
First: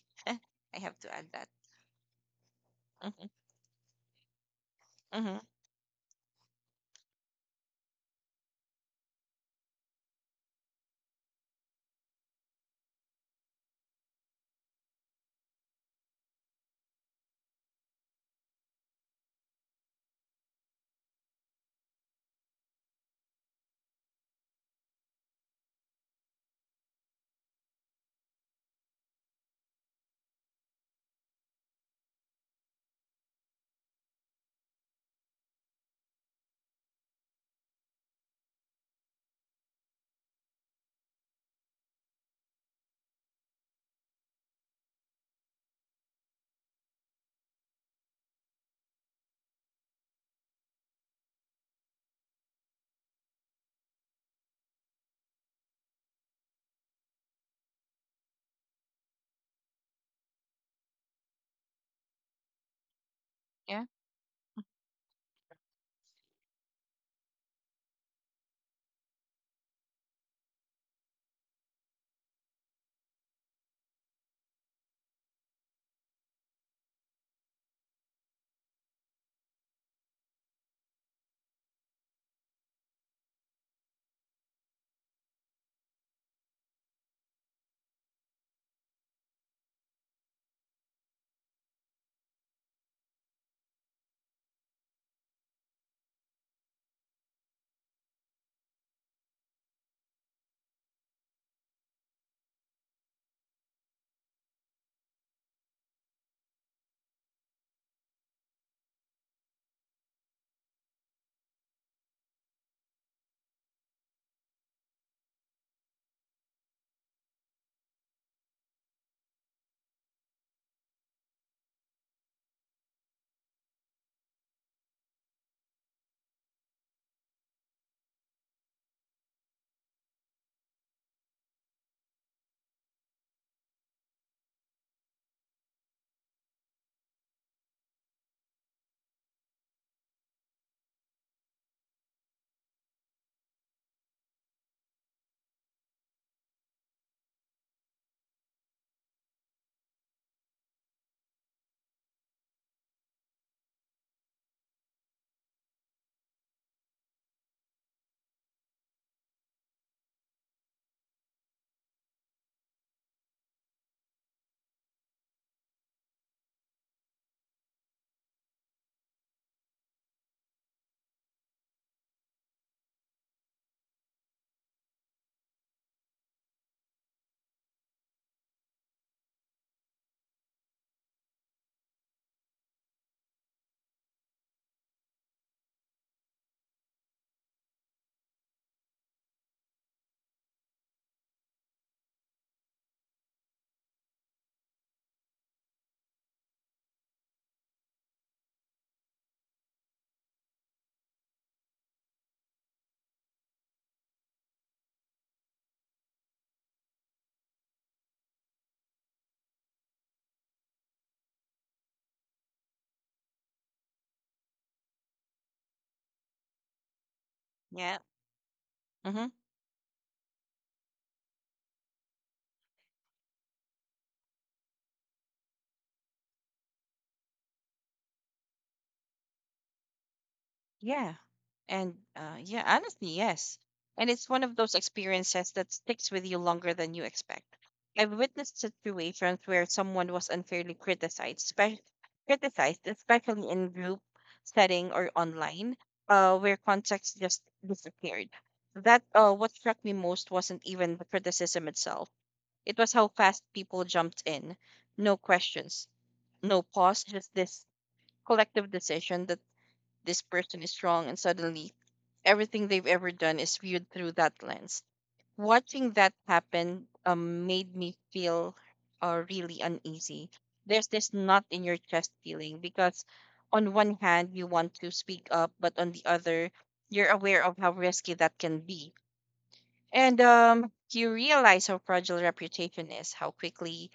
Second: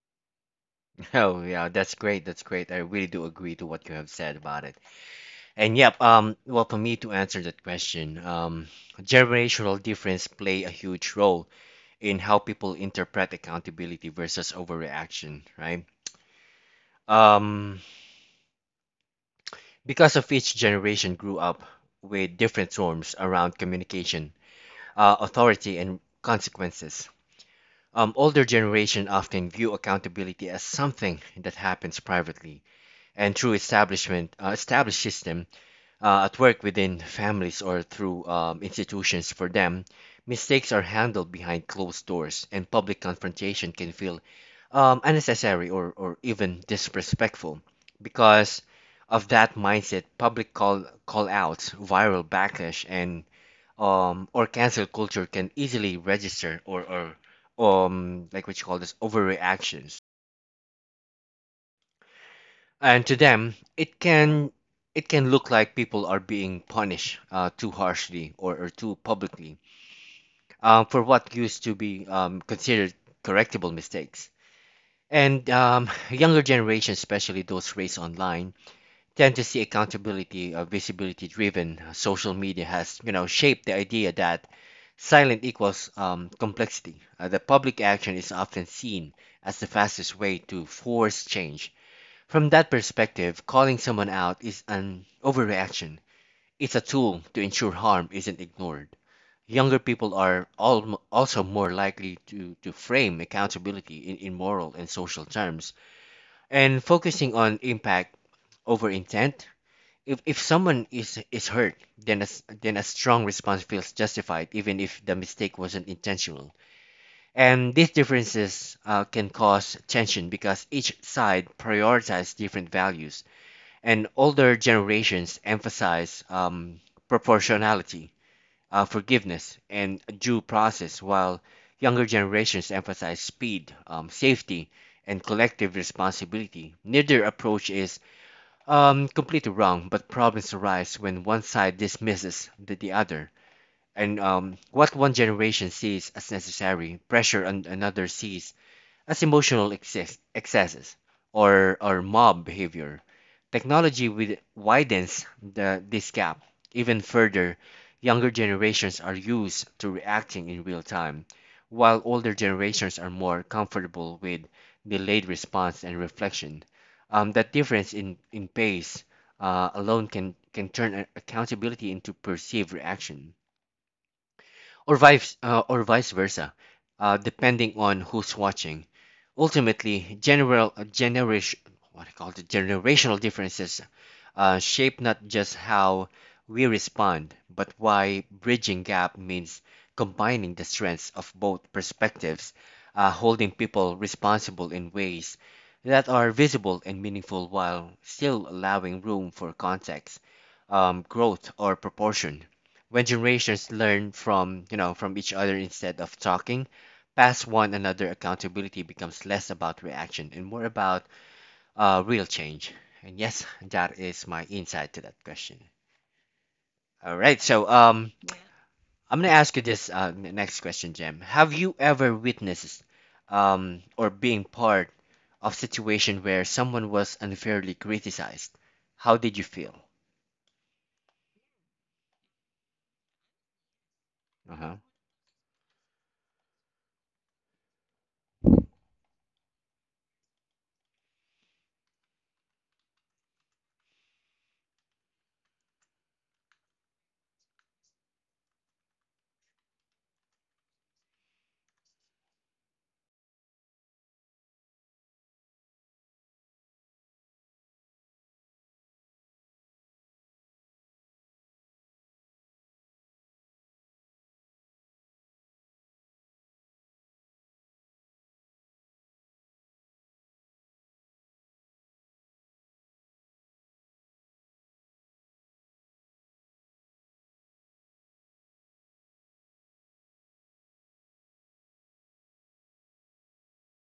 B: I have to add
A: Oh,
B: that.
A: yeah. That's great. That's great. I really do
B: Mm-hmm.
A: agree to what you have said about it.
B: Mm-hmm.
A: And yep, well, for me to answer that question, generational difference play a huge role in how people interpret accountability versus overreaction, right? Um, because of each generation grew up with different norms around communication, authority, and consequences. Older generation often view accountability as something that happens privately and through establishment, established system, at work, within families, or through institutions. For them, mistakes are handled behind closed doors and public confrontation can feel unnecessary, or even disrespectful. Because of that mindset, public call outs, viral backlash, and or cancel culture can easily register, or like what you call this, overreactions. And to them
B: Yeah.
A: it can look like people are being punished too harshly, or too publicly for what used to be considered correctable mistakes. And Younger generations, especially those raised online, tend to see accountability visibility driven. Social media has, shaped the idea that silent equals complexity. The public action is often seen as the fastest way to force change. From that perspective, calling someone out is an overreaction. It's a tool to ensure harm isn't ignored. Younger people are also more likely to frame accountability in moral and social terms and focusing on impact over intent. If someone is hurt, then then a strong response feels justified, even if the mistake wasn't intentional. And these differences can cause tension because each side prioritizes different values. And older generations emphasize proportionality, forgiveness, and due process, while younger generations emphasize speed, safety, and collective responsibility. Neither approach is completely wrong, but problems arise when one side dismisses the other. And What one generation sees as necessary pressure, on another sees as emotional excess, excesses or mob behavior. Technology widens this gap even further. Younger generations are used to reacting in real time, while older generations are more comfortable with delayed response and reflection. That difference in pace alone can turn accountability into perceived reaction or vice versa, depending on who's watching. Ultimately, general generation what I call the generational differences shape not just how we respond, but why bridging gap means combining the strengths of both perspectives, holding people responsible in ways that are visible and meaningful while still allowing room for context, growth, or proportion. When generations learn from you know from each other instead of talking past one another, accountability becomes less about reaction and more about real change. And yes, that is my insight to that question. All right, so
B: Yeah.
A: I'm
B: Mm-hmm.
A: gonna ask you this next question, Jim. Have you ever witnessed or being part of situation where someone was unfairly criticized? How did you feel?
B: Yeah. Honestly, yes. And it's one of
A: Uh-huh.
B: those experiences that sticks with you longer than you expect. I've witnessed situations where someone was unfairly criticized, criticized, especially in group setting or online, where context just disappeared. That What struck me most wasn't even the criticism itself. It was how fast people jumped in. No questions, no pause, just this collective decision that this person is strong and suddenly everything they've ever done is viewed through that lens. Watching that happen made me feel really uneasy. There's this knot in your chest feeling because, on one hand, you want to speak up, but on the other, you're aware of how risky that can be. And You realize how fragile reputation is, how quickly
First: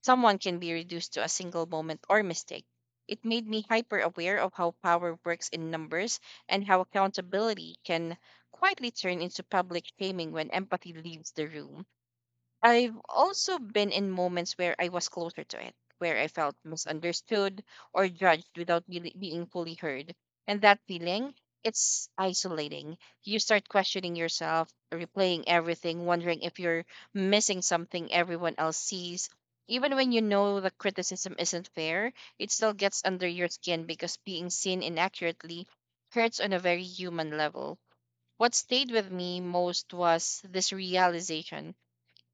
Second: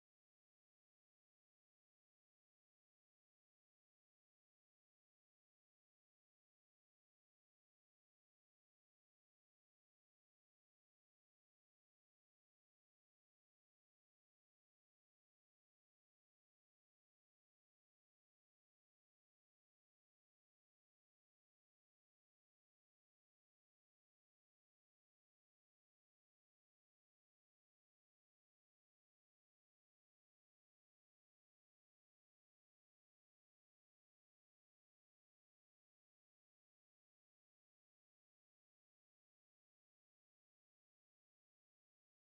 B: someone can be reduced to a single moment or mistake. It made me hyper aware of how power works in numbers and how accountability can quietly turn into public shaming when empathy leaves the room. I've also been in moments where I was closer to it, where I felt misunderstood or judged without really being fully heard. And that feeling, it's isolating. You start questioning yourself, replaying everything, wondering if you're missing something everyone else sees. Even when you know the criticism isn't fair, it still gets under your skin because being seen inaccurately hurts on a very human level. What stayed with me most was this realization.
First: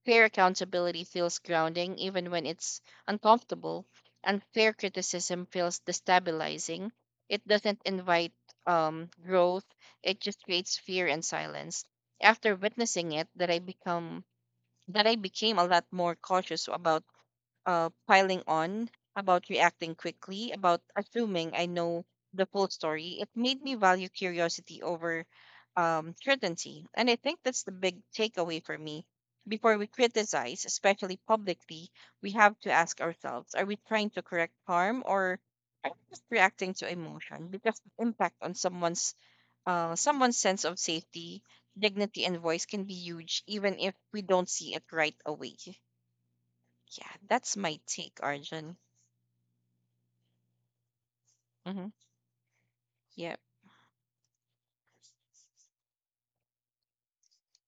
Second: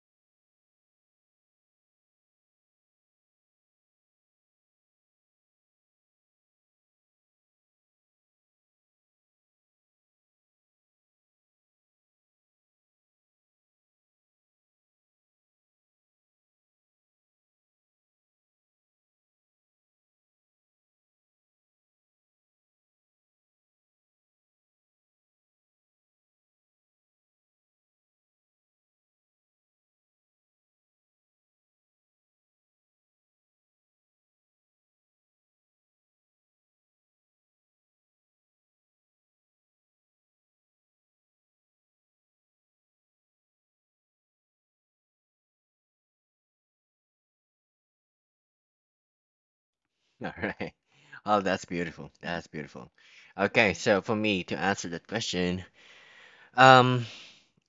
B: Fair accountability feels grounding even when it's uncomfortable. And fair criticism feels destabilizing. It doesn't invite growth, it just creates fear and silence. After witnessing it, that I become that I became a lot more cautious about piling on, about reacting quickly, about assuming I know the full story. It made me value curiosity over certainty. And I think that's the big takeaway for me. Before we criticize, especially publicly, we have to ask ourselves, are we trying to correct harm or are we just reacting to emotion? Because the impact on someone's sense of safety, dignity, and voice can be huge, even if we don't see it right away. Yeah, that's my take, Arjun.
A: All right. Oh, that's
B: Mm-hmm.
A: beautiful. That's beautiful.
B: Yeah.
A: Okay, so for me to answer that question, um,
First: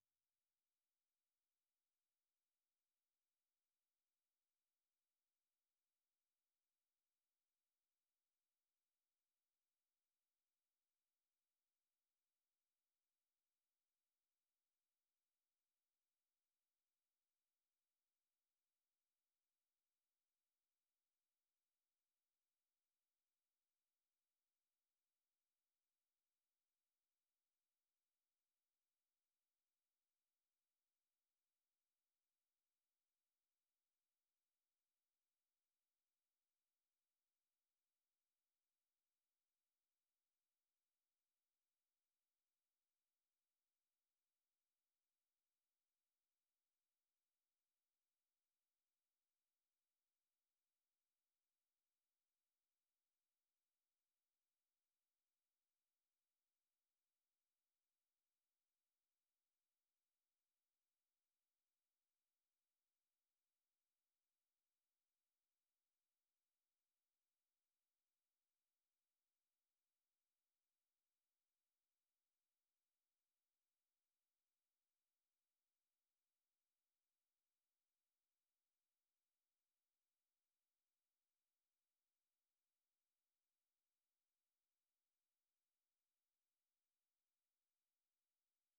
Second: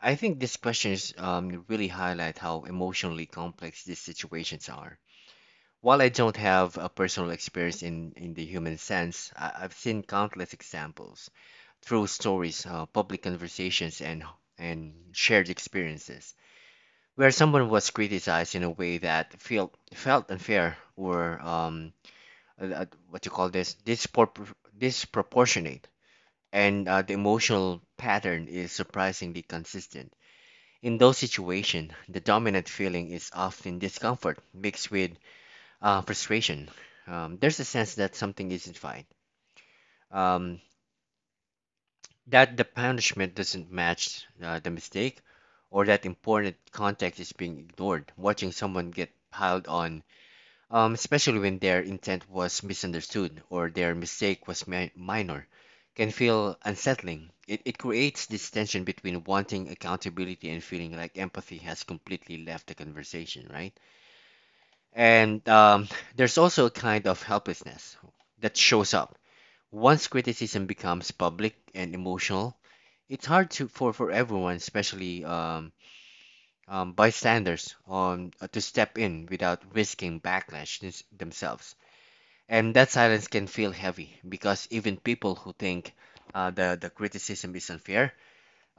A: I think this question is really highlight how emotionally complex these situations are. While I don't have a personal experience in the human sense, I've seen countless examples through stories, public conversations, and shared experiences where someone was criticized in a way that felt unfair or uh, uh, what you call this, disproportionate. And the emotional pattern is surprisingly consistent. In those situations, the dominant feeling is often discomfort mixed with frustration. There's a sense that something isn't fine, um, that the punishment doesn't match the mistake, or that important context is being ignored. Watching someone get piled on, especially when their intent was misunderstood or their mistake was minor, can feel unsettling. It creates this tension between wanting accountability and feeling like empathy has completely left the conversation, right? And there's also a kind of helplessness that shows up. Once criticism becomes public and emotional, it's hard to for everyone, especially bystanders, on to step in without risking backlash themselves. And that silence can feel heavy because even people who think the criticism is unfair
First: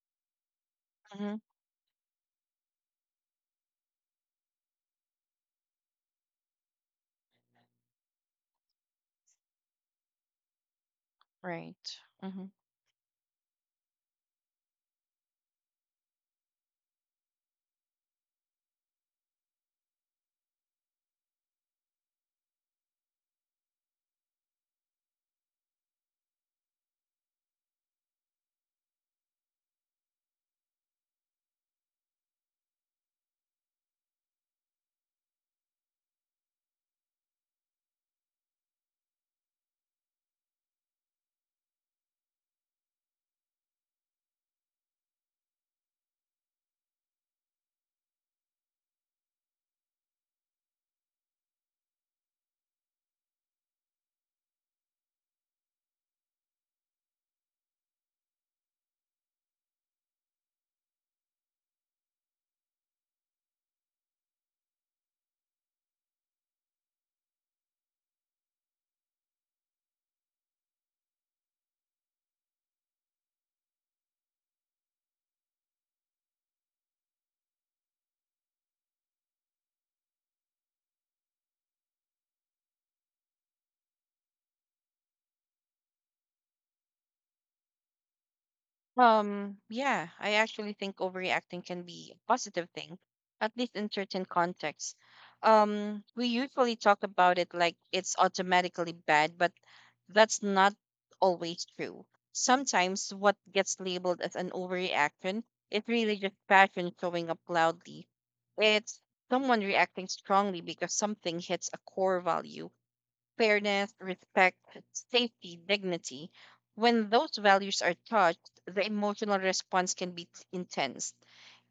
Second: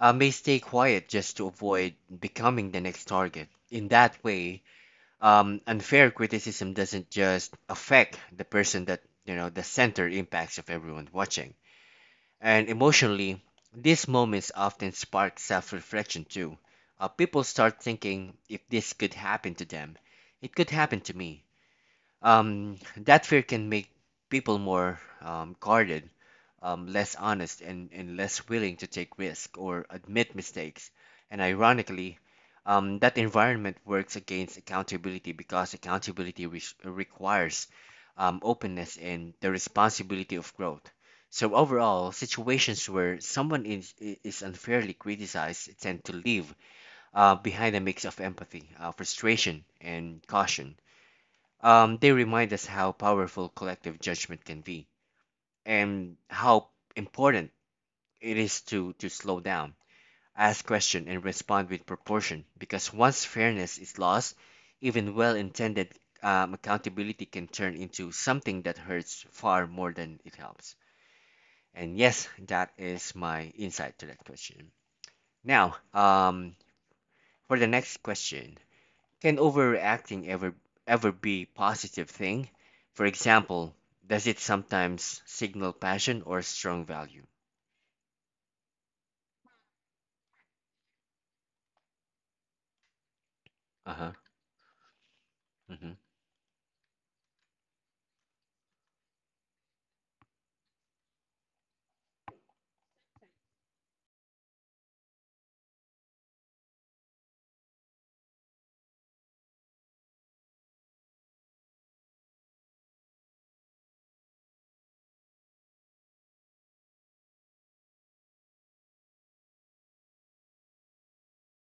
A: may stay quiet
B: Mm-hmm.
A: just to avoid becoming the next target. In that way, unfair criticism doesn't just affect the person that the center impacts of everyone watching.
B: Right. Mm-hmm.
A: And emotionally, these moments often spark self reflection too. People start thinking if this could happen to them, it could happen to me. That fear can make people more guarded, less honest, and less willing to take risk or admit mistakes. And ironically, that environment works against accountability because accountability requires openness and the responsibility of growth. So overall, situations where someone is unfairly criticized tend to leave behind a mix of empathy, frustration, and caution. They remind us how powerful collective judgment can be and how important it is to slow down, ask questions, and respond with proportion. Because once fairness is lost, even well intended accountability can turn into something that hurts far more than it helps. And yes, that is my insight to that question. Now, for the next question. Can overreacting ever be positive thing? For example, does it sometimes signal passion or strong value?
B: Yeah, I actually think overreacting can be a positive thing, at least in
A: Uh huh.
B: certain contexts.
A: Hmm.
B: We usually talk about it like it's automatically bad, but that's not always true. Sometimes what gets labeled as an overreaction is really just passion showing up loudly. It's someone reacting strongly because something hits a core value: fairness, respect, safety, dignity. When those values are touched, the emotional response can be intense.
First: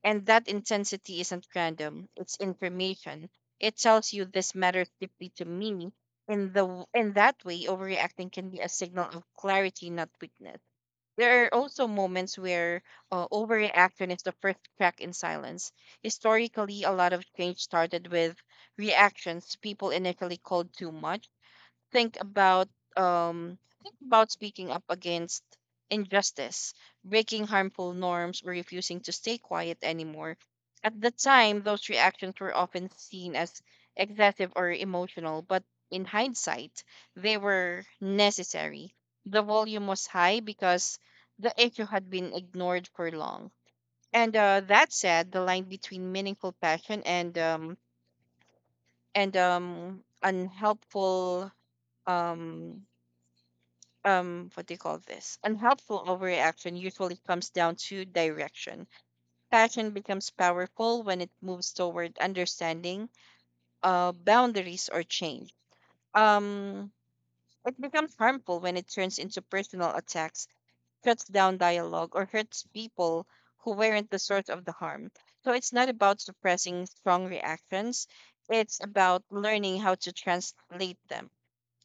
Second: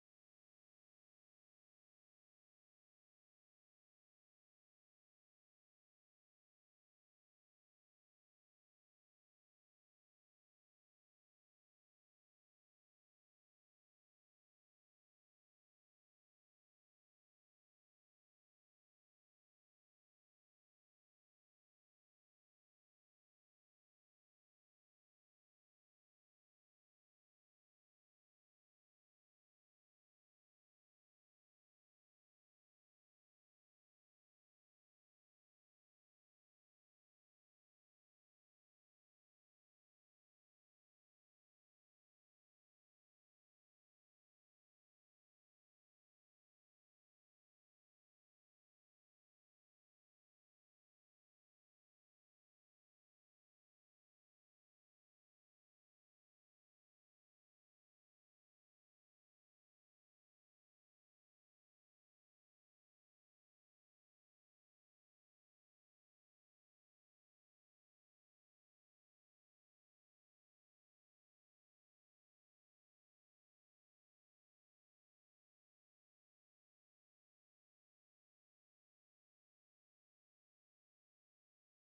B: And that intensity isn't random, it's information. It tells you this matters deeply to me. In that way, overreacting can be a signal of clarity, not weakness. There are also moments where overreaction is the first crack in silence. Historically, a lot of change started with reactions people initially called too much. Think about um speaking up against injustice, breaking harmful norms, or refusing to stay quiet anymore. At the time, those reactions were often seen as excessive or emotional, but in hindsight, they were necessary. The volume was high because the issue had been ignored for long. And That said, the line between meaningful passion and unhelpful um, what do you call this unhelpful overreaction usually comes down to direction. Passion becomes powerful when it moves toward understanding, boundaries, or change. um it becomes harmful when it turns into personal attacks, shuts down dialogue, or hurts people who weren't the source of the harm. So it's not about suppressing strong reactions, it's about learning how to translate them.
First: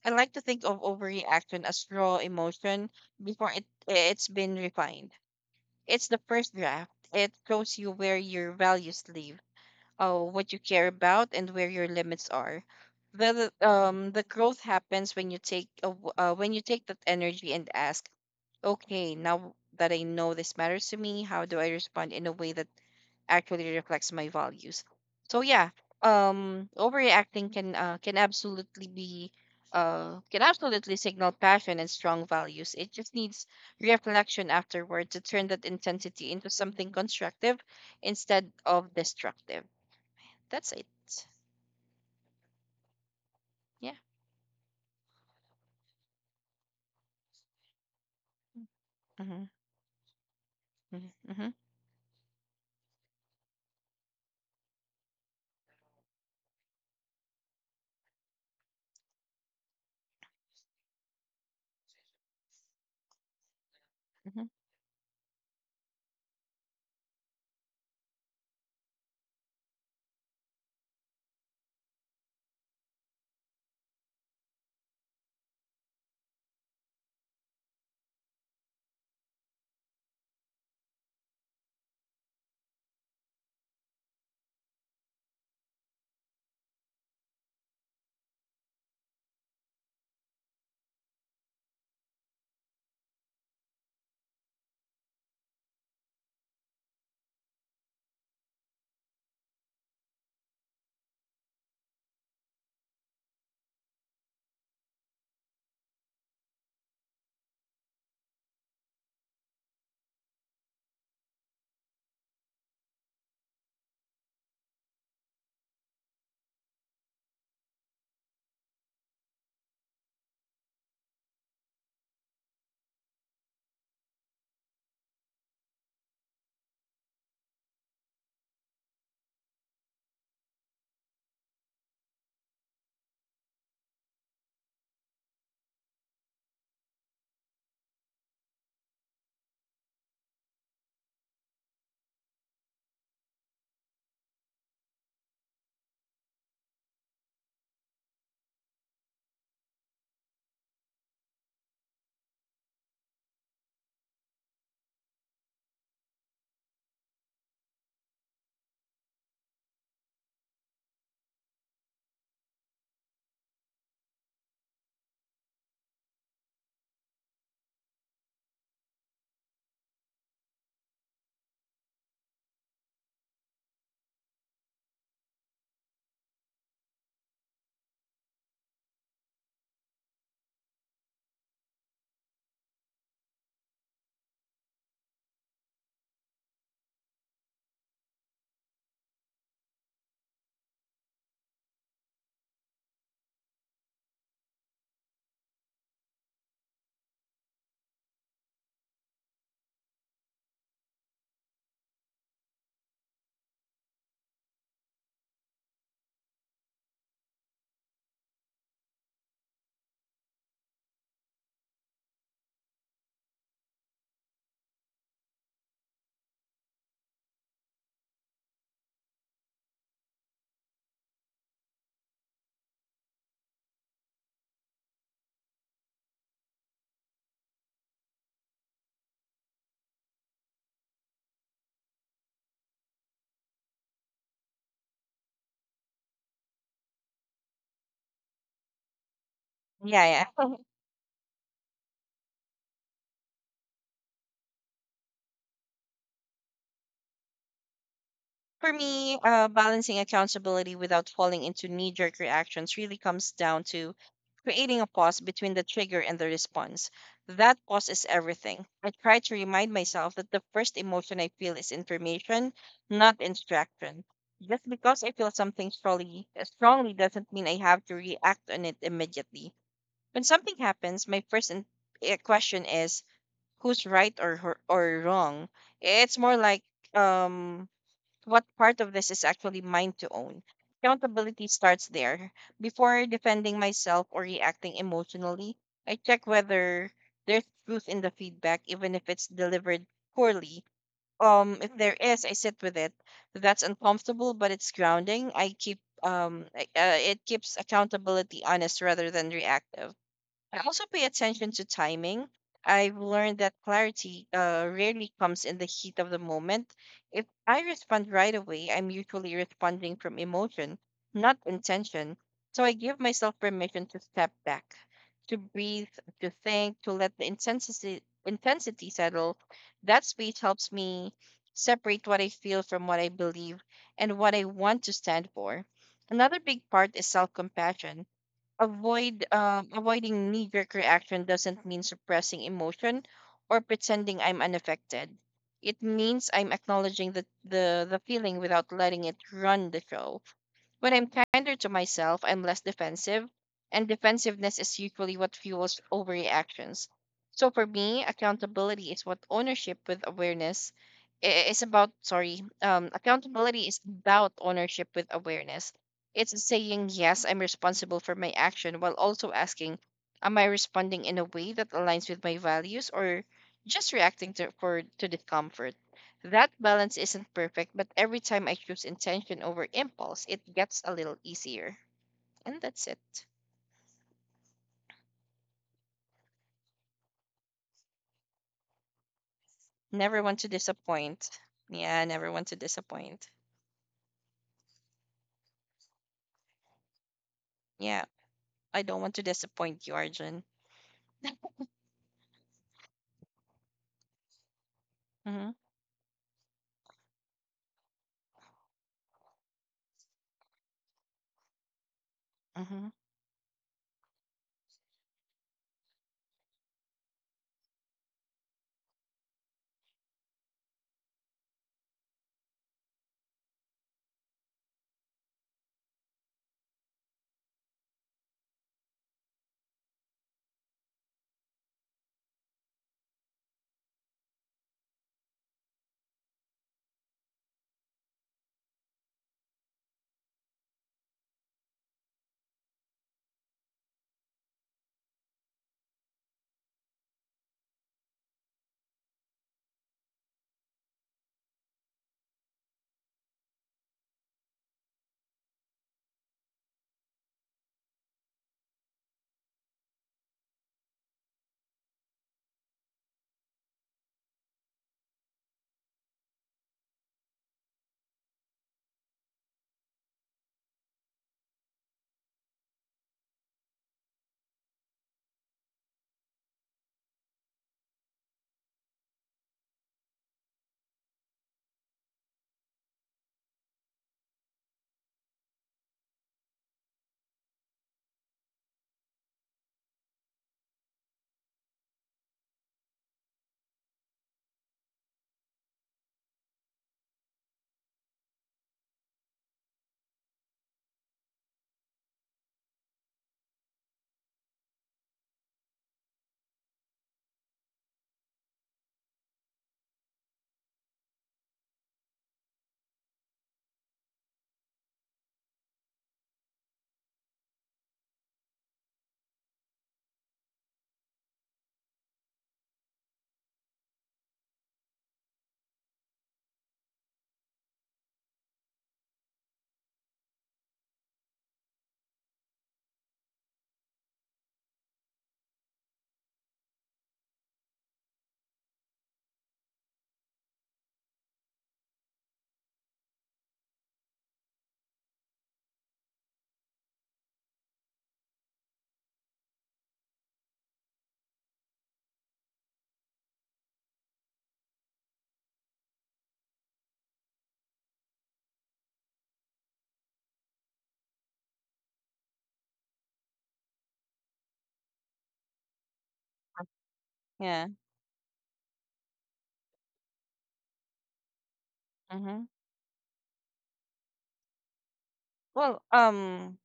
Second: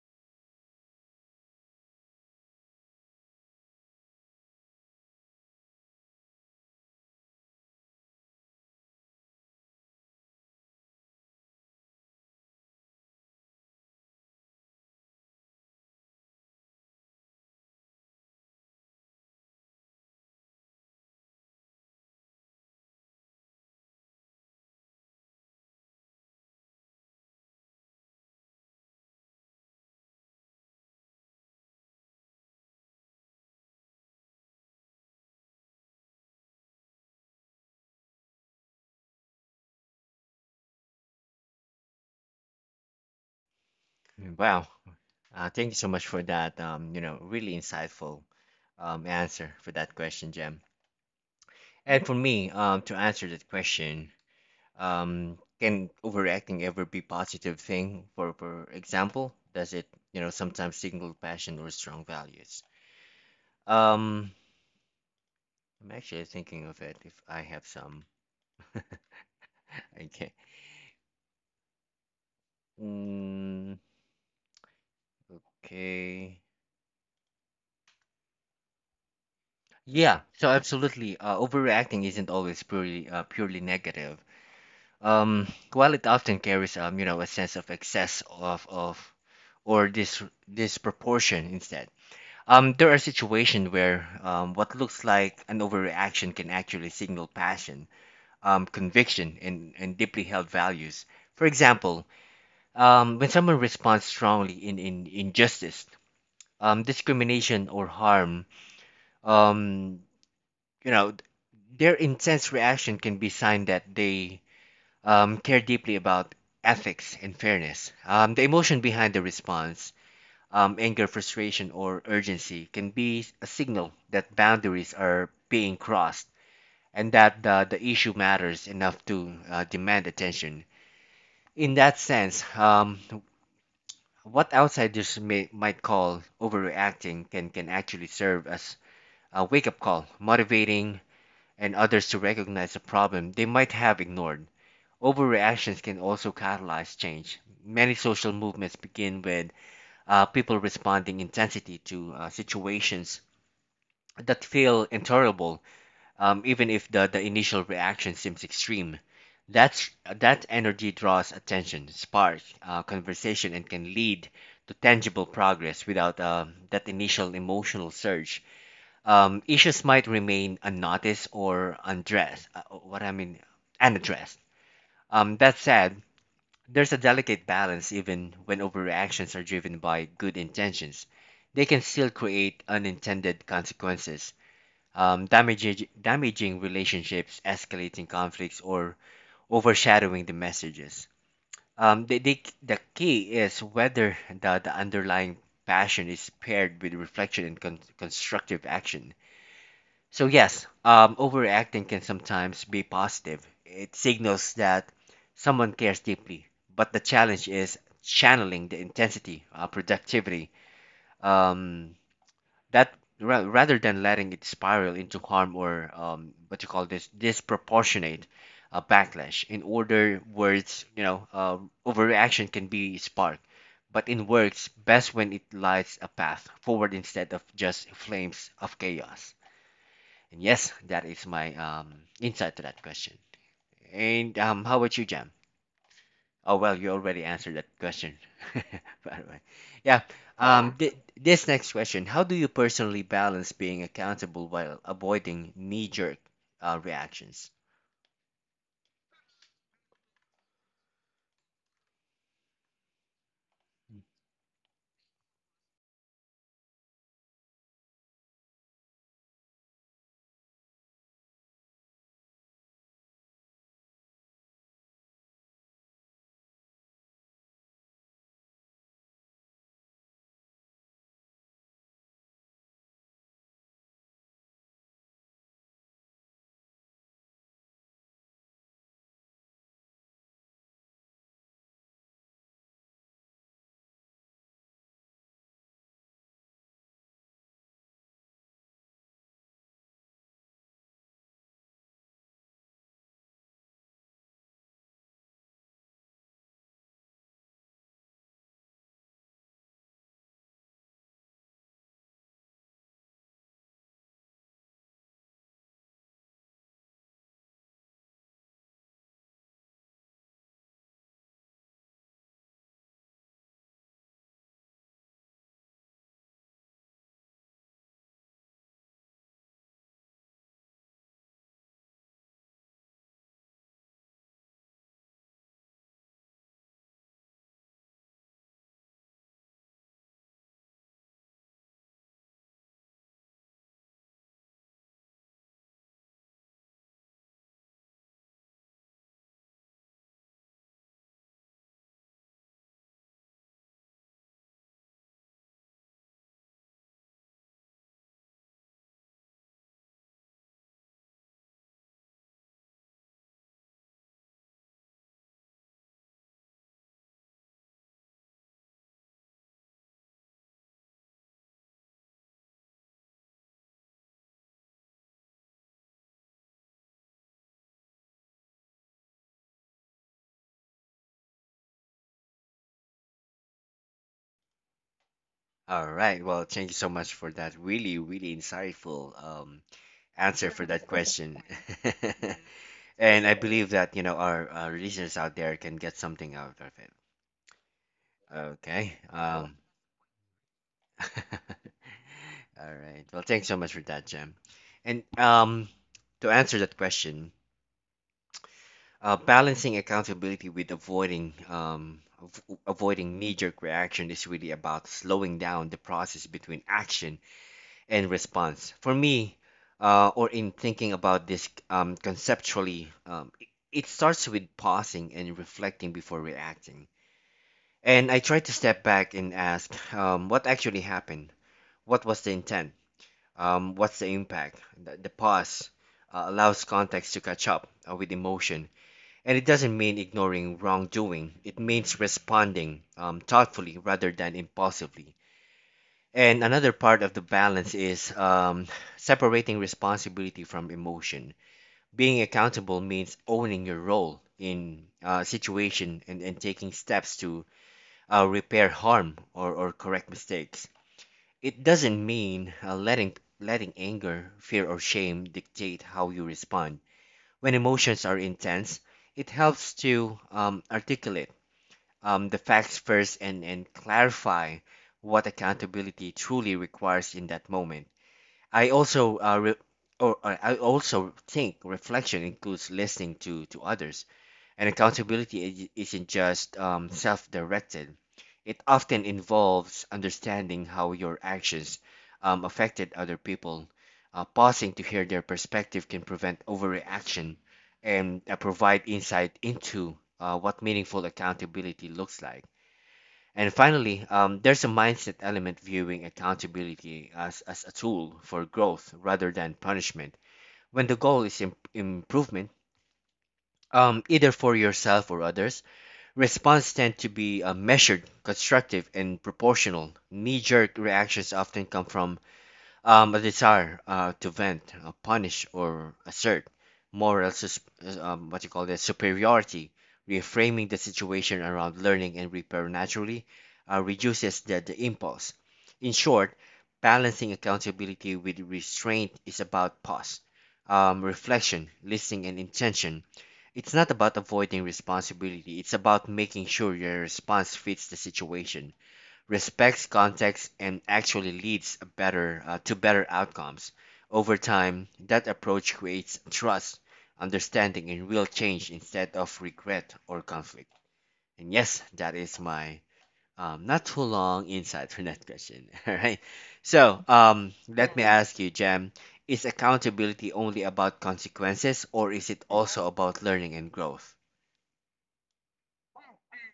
B: I like to think of overreaction as raw emotion before it's been refined. It's the first draft. It shows you where your values live, what you care about, and where your limits are. The growth happens when you take a w- when you take that energy and ask, okay, now that I know this matters to me, how do I respond in a way that actually reflects my values. So yeah, overreacting can absolutely be can absolutely signal passion and strong values. It just needs reflection afterward to turn that intensity into something constructive instead of destructive. That's it. Yeah.
A: Wow. Thank you so much for that. You know, really insightful
B: Mm-hmm.
A: answer for that question, Jem.
B: Mm-hmm.
A: And for me, to answer that question, can overreacting ever be positive thing? For example, does it sometimes signal passion or strong values? Um,
B: Mm-hmm.
A: I'm actually thinking of it if I have some. Okay. Mm, okay. Yeah, so absolutely. Overreacting isn't always purely negative. Um, while it often carries you know, a sense of excess of or dis disproportion instead. There are situations where what looks like an overreaction can actually signal passion, conviction, and deeply held values. For example, when someone responds strongly in injustice, discrimination, or harm, um, you know, their intense reaction can be sign that they care deeply about ethics and fairness. The emotion behind the response, anger, frustration, or urgency, can be a signal that boundaries are being crossed and that the issue matters enough to demand attention. In that sense, what outsiders might call overreacting can actually serve as a wake up call, motivating and others to recognize a problem they might have ignored. Overreactions can also catalyze change. Many social movements begin with people responding intensity to situations that feel intolerable, even if the initial reaction seems extreme. That's, that energy draws attention, sparks conversation, and can lead to tangible progress without that initial emotional surge. Issues might remain unnoticed or undressed. What I mean, unaddressed. That said, there's a delicate balance even when overreactions are driven by good intentions. They can still create unintended consequences, damaging relationships, escalating conflicts, or overshadowing the messages. The key is whether the underlying passion is paired with reflection and constructive action. So yes, overreacting can sometimes be positive. It signals that someone cares deeply, but the challenge is channeling the intensity, productivity, um, rather than letting it spiral into harm or what you call this disproportionate backlash. In order words, overreaction can be spark, but in words, best when it lights a path forward instead of just flames of chaos. And yes, that is my insight to that question. And how about you, Jam? Oh, well, you already answered that question, by the way. Yeah. Yeah.
B: Yeah.
A: This next question. How do you personally balance being accountable while avoiding knee jerk reactions?
B: For me, balancing accountability without falling into knee jerk reactions really comes down to creating a pause between the trigger and the response. That pause is everything. I try to remind myself that the first emotion I feel is information, not instruction. Just because I feel something strongly, strongly doesn't mean I have to react on it immediately. When something happens, my first question is, who's right or, or wrong. It's more like um what part of this is actually mine to own. Accountability starts there. Before defending myself or reacting emotionally, I check whether there's truth in the feedback, even if it's delivered poorly. If there is, I sit with it. That's uncomfortable, but it's grounding. It keeps accountability honest rather than reactive. I also pay attention to timing. I've learned that clarity rarely comes in the heat of the moment. If I respond right away, I'm usually responding from emotion, not intention. So I give myself permission to step back, to breathe, to think, to let the intensity settle. That speech helps me separate what I feel from what I believe and what I want to stand for. Another big part is self compassion. Avoiding knee-jerk reaction doesn't mean suppressing emotion or pretending I'm unaffected. It means I'm acknowledging the feeling without letting it run the show. When I'm kinder to myself, I'm less defensive, and defensiveness is usually what fuels overreactions. So for me, accountability is what ownership with awareness I- is about. Sorry, accountability is about ownership with awareness. It's saying yes, I'm responsible for my action, while also asking, am I responding in a way that aligns with my values or just reacting to discomfort? That balance isn't perfect, but every time I choose intention over impulse, it gets a little easier. And that's it.
A: All right. Well, thank you so much for that really, really insightful
B: Never want to
A: answer for that
B: disappoint.
A: question.
B: Yeah, never want to disappoint.
A: And I believe that, you know, our listeners out there can get something out of
B: Yeah,
A: it.
B: I don't
A: Okay.
B: want to disappoint you, Arjun.
A: All right. Well, thanks so much for that, Jem. And
B: Mm-hmm.
A: to answer that question, balancing accountability with avoiding
B: Mm-hmm.
A: avoiding knee-jerk reaction is really about slowing down the process between action and response. For me, or in thinking about this conceptually, it starts with pausing and reflecting before reacting. And I try to step back and ask, what actually happened? What was the intent? What's the impact? The pause allows context to catch up with emotion, and it doesn't mean ignoring wrongdoing. It means responding thoughtfully rather than impulsively. And another part of the balance is separating responsibility from emotion. Being accountable means owning your role in a situation and taking steps to repair harm or correct mistakes. It doesn't mean letting anger, fear, or shame dictate how you respond. When emotions are intense, it helps to articulate the facts first and clarify what accountability truly requires in that moment. I also re- or I also think reflection includes listening to others. And accountability isn't just self directed, it often involves understanding how your actions affected other people. Pausing to hear their perspective can prevent overreaction and provide insight into what meaningful accountability looks like. And finally, there's a mindset element viewing accountability as a tool for growth rather than punishment. When the goal is improvement, either for yourself or others, response tend to be measured, constructive, and proportional. Knee jerk reactions often come from a desire to vent, punish, or assert moral, what you call that, superiority. Reframing the situation around learning and repair naturally reduces the impulse. In short, balancing accountability with restraint is about pause, reflection, listening, and intention. It's not about avoiding responsibility, it's about making sure your response fits the situation, respects context, and actually leads a better to better outcomes. Over time, that approach creates trust, understanding, and real change instead of regret or conflict. And yes, that is my not too long insight for that question. All right. So
B: Yeah.
A: let me ask you, Jam, is accountability only about consequences, or is
B: Mm-hmm.
A: it also about learning and growth?
B: Well,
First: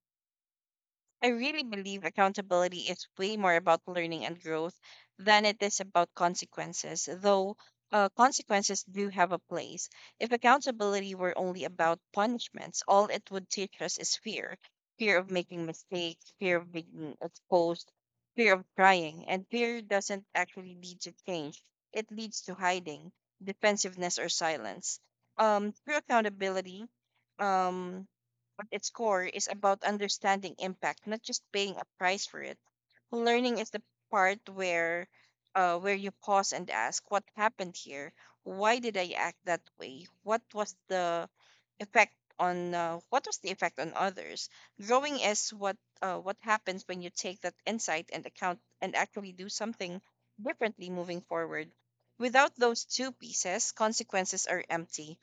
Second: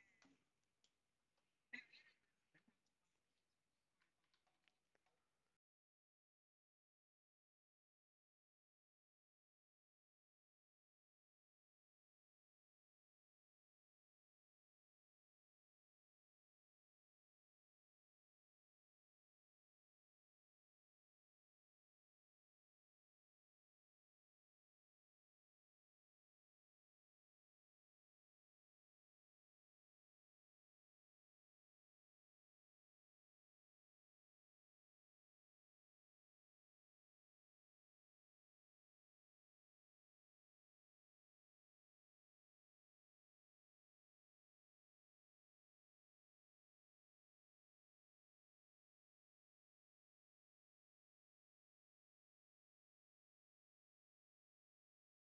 B: I really believe accountability is way more about learning and growth than it is about consequences, though consequences do have a place. If accountability were only about punishments, all it would teach us is fear: fear of making mistakes, fear of being exposed, fear of trying. And fear doesn't actually lead to change, it leads to hiding, defensiveness, or silence. Um, through accountability, um, at its core, is about understanding impact, not just paying a price for it. Learning is the part where you pause and ask, what happened here? Why did I act that way? What was the effect on what was the effect on others? Growing is what happens when you take that insight and account and actually do something differently moving forward. Without those two pieces, consequences are empty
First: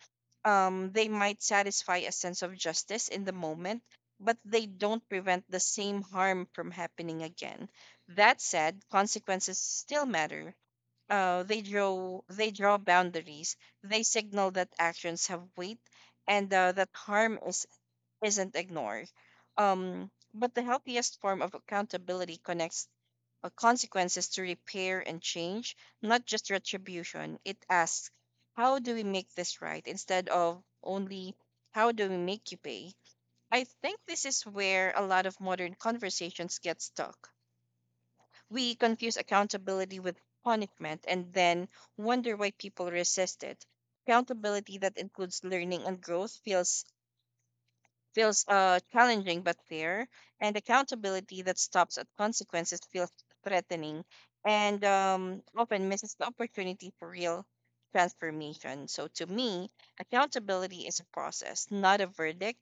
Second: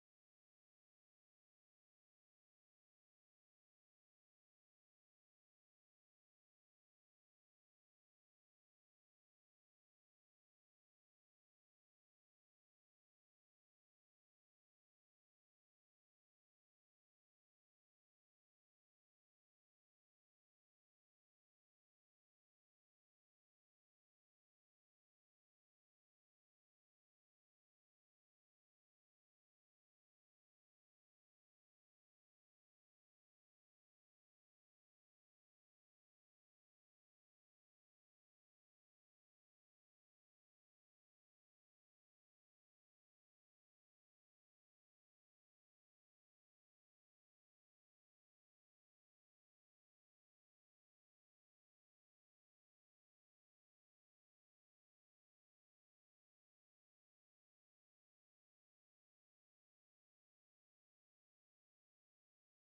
B: um, They might satisfy a sense of justice in the moment, but they don't prevent the same harm from happening again. That said, consequences still matter. They draw boundaries. They signal that actions have weight, and that harm is isn't ignored. But the healthiest form of accountability connects consequences to repair and change, not just retribution. It asks, how do we make this right, instead of only how do we make you pay? I think this is where a lot of modern conversations get stuck. We confuse accountability with punishment and then wonder why people resist it. Accountability that includes learning and growth feels challenging but fair, and accountability that stops at consequences feels threatening, and often misses the opportunity for real transformation. So, to me, accountability is a process, not a verdict.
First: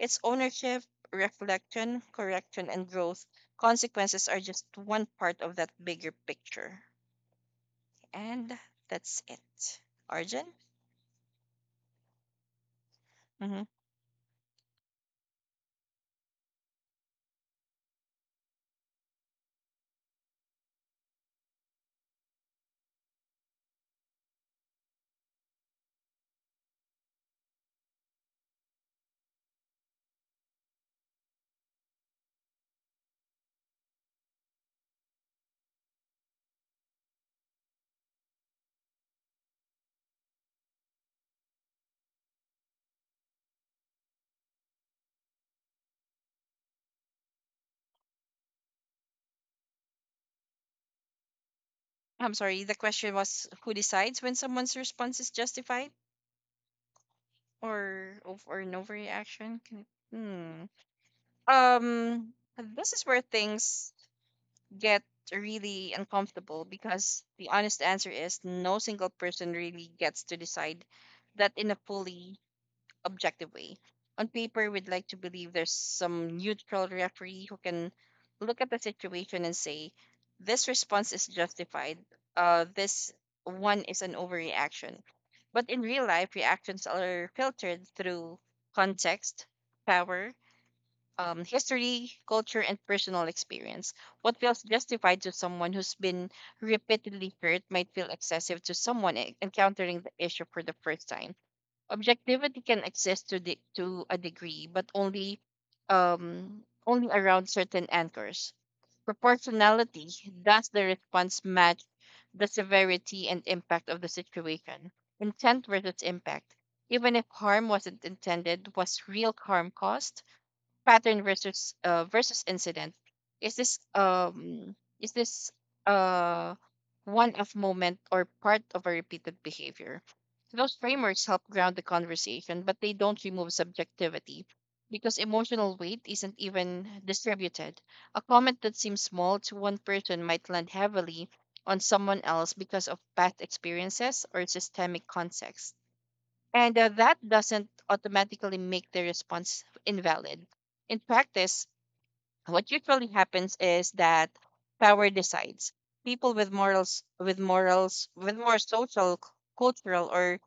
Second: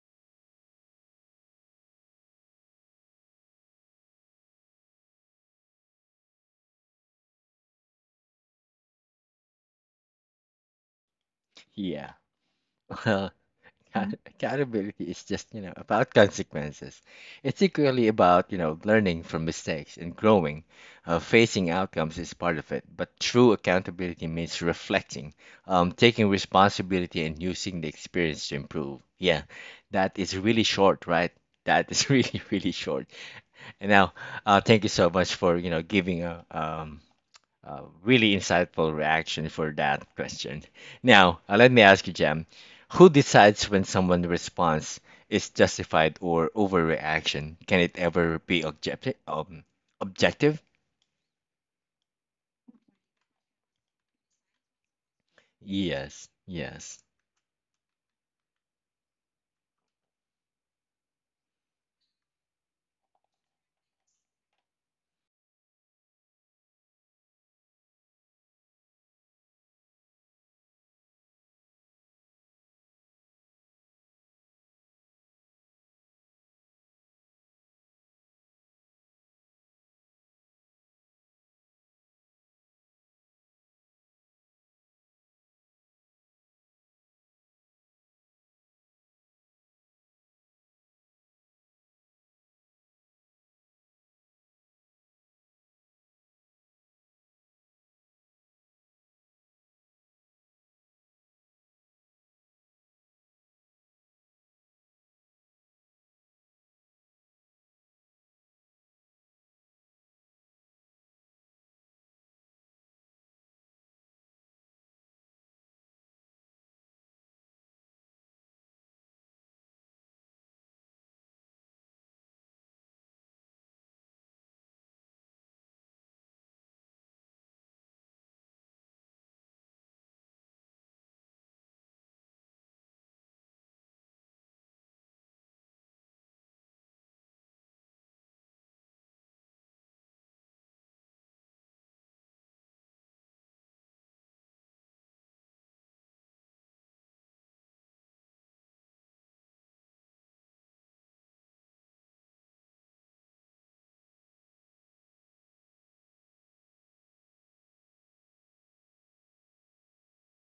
B: It's ownership, reflection, correction, and growth. Consequences are just one part of that bigger picture. And that's it. Arjun?
A: Yeah. Well,
B: Hmm.
A: accountability is just, you know, about consequences. It's equally about, you know, learning from mistakes and growing. Facing outcomes is part of it, but true accountability means reflecting, taking responsibility, and using the experience to improve. Yeah, that is really short, right? That is really, really short. And now, thank you so much for, you know, giving a uh, really insightful reaction for that question. Now, let me ask you, Jam, who decides when someone's response is justified or overreaction? Can it ever be objective? Objective?
B: I'm sorry, the question was, who decides when someone's response is justified,
A: Yes, yes.
B: or an overreaction? Can it, hmm. Um, this is where things get really uncomfortable, because the honest answer is no single person really gets to decide that in a fully objectively. On paper, we'd like to believe there's some neutral referee who can look at the situation and say, this response is justified, this one is an overreaction. But in real life, reactions are filtered through context, power, history, culture, and personal experience. What feels justified to someone who's been repeatedly hurt might feel excessive to someone encountering the issue for the first time. Objectivity can exist to to a degree, but only only around certain anchors. Proportionality, does the response match the severity and impact of the situation. Intent versus impact. Even if harm wasn't intended, was real harm caused? Pattern versus versus incident, is this uh one off moment or part of a repeated behavior? Those frameworks help ground the conversation, but they don't remove subjectivity, because emotional weight isn't even distributed. A comment that seems small to one person might land heavily on someone else because of past experiences or systemic context, and that doesn't automatically make the response invalid. In practice, what usually happens is that power decides. People with morals, with more social, cultural, or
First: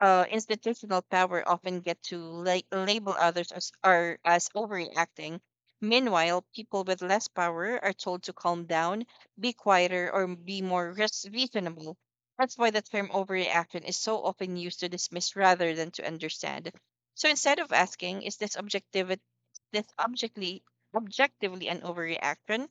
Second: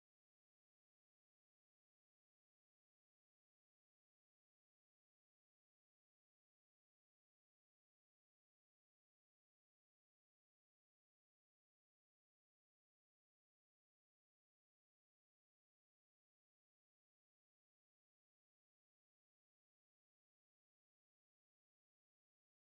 B: institutional power often get to label others as overreacting. Meanwhile, people with less power are told to calm down, be quieter, or be more reasonable. That's why the term overreaction is so often used to dismiss rather than to understand. So instead of asking, is this objectivity this objectively objectively an overreaction?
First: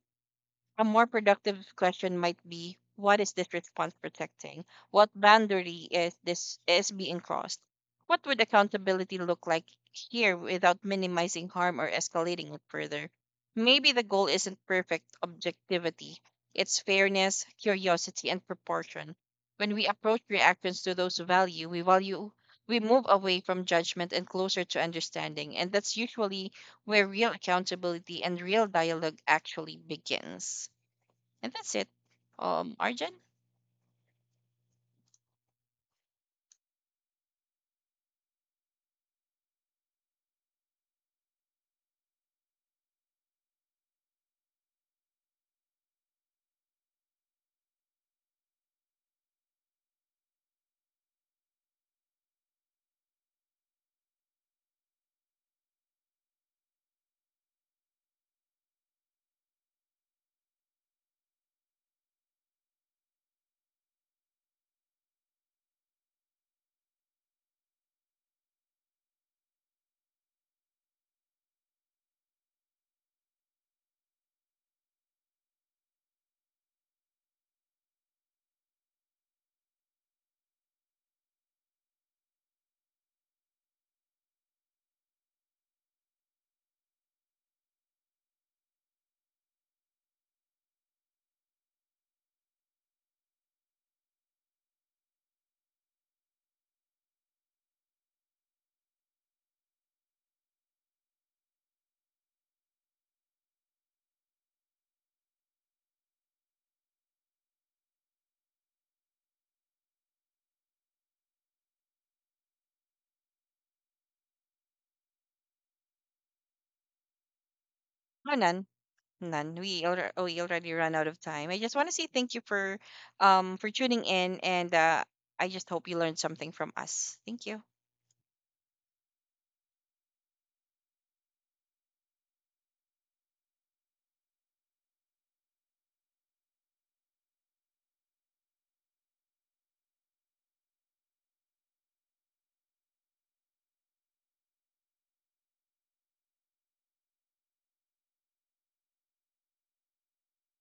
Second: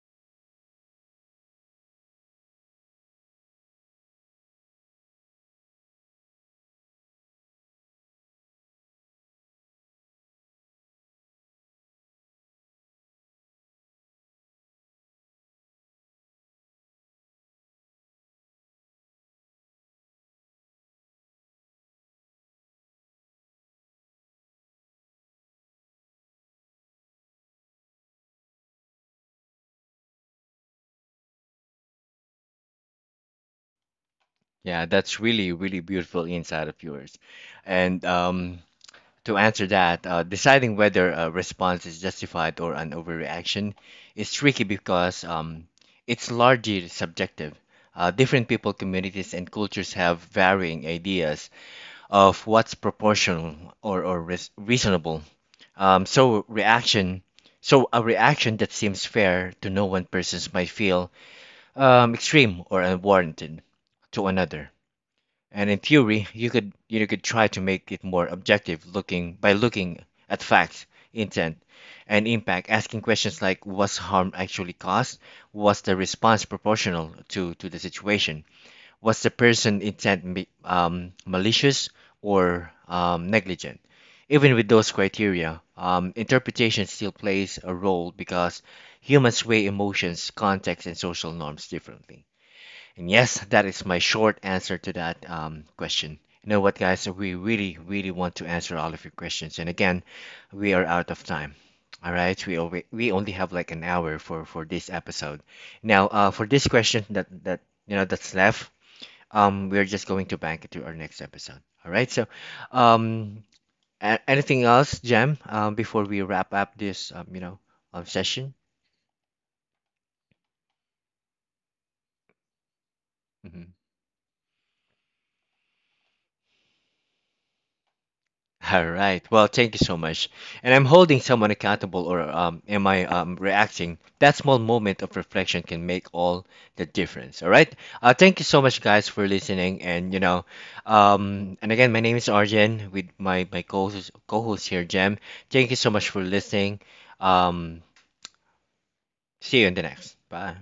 B: A more productive question might be, what is this response protecting? What boundary is being crossed? What would accountability look like here without minimizing harm or escalating it further? Maybe the goal isn't perfect objectivity. It's fairness, curiosity, and proportion. When we approach reactions to we value, we move away from judgment and closer to understanding, and that's usually where real accountability and real dialogue actually begins. And that's it. Arjun?
A: Yeah, that's really, really beautiful insight of yours. And to answer that, deciding whether a response is justified or an overreaction is tricky because it's largely subjective. Different people, communities, and cultures have varying ideas of what's proportional or reasonable. Um, so reaction, so a reaction that seems fair to no one person might feel extreme or unwarranted to another. And in theory, you could try to make it more objective looking by looking at facts, intent, and impact, asking questions like was harm actually caused? Was the response proportional to the situation? Was the person intent malicious or negligent? Even with those criteria, interpretation still plays a role because humans weigh emotions, context, and social norms differently. And yes, that is my short answer to that question. You know what, guys? We really, really want to answer all of your questions. And again, we are out of time. All right, we only have like an hour for this episode. Now, for this question that that's left, we're just going to bank it to our next episode. All right. So, um, anything else, Jam? Before we wrap up this
B: Oh,
A: session.
B: none. We we already run out of time. I just want to say thank you for
A: Mm-hmm.
B: tuning in, and I just hope you learned something from us. Thank you.
A: All right. Well, thank you so much. And I'm holding someone accountable, or am I reacting? That small moment of reflection can make all the difference. All right. Thank you so much, guys, for listening. And you know, and again, my name is Arjen with my co-host, here, Jem. Thank you so much for listening. Um, see you in the next. Bye.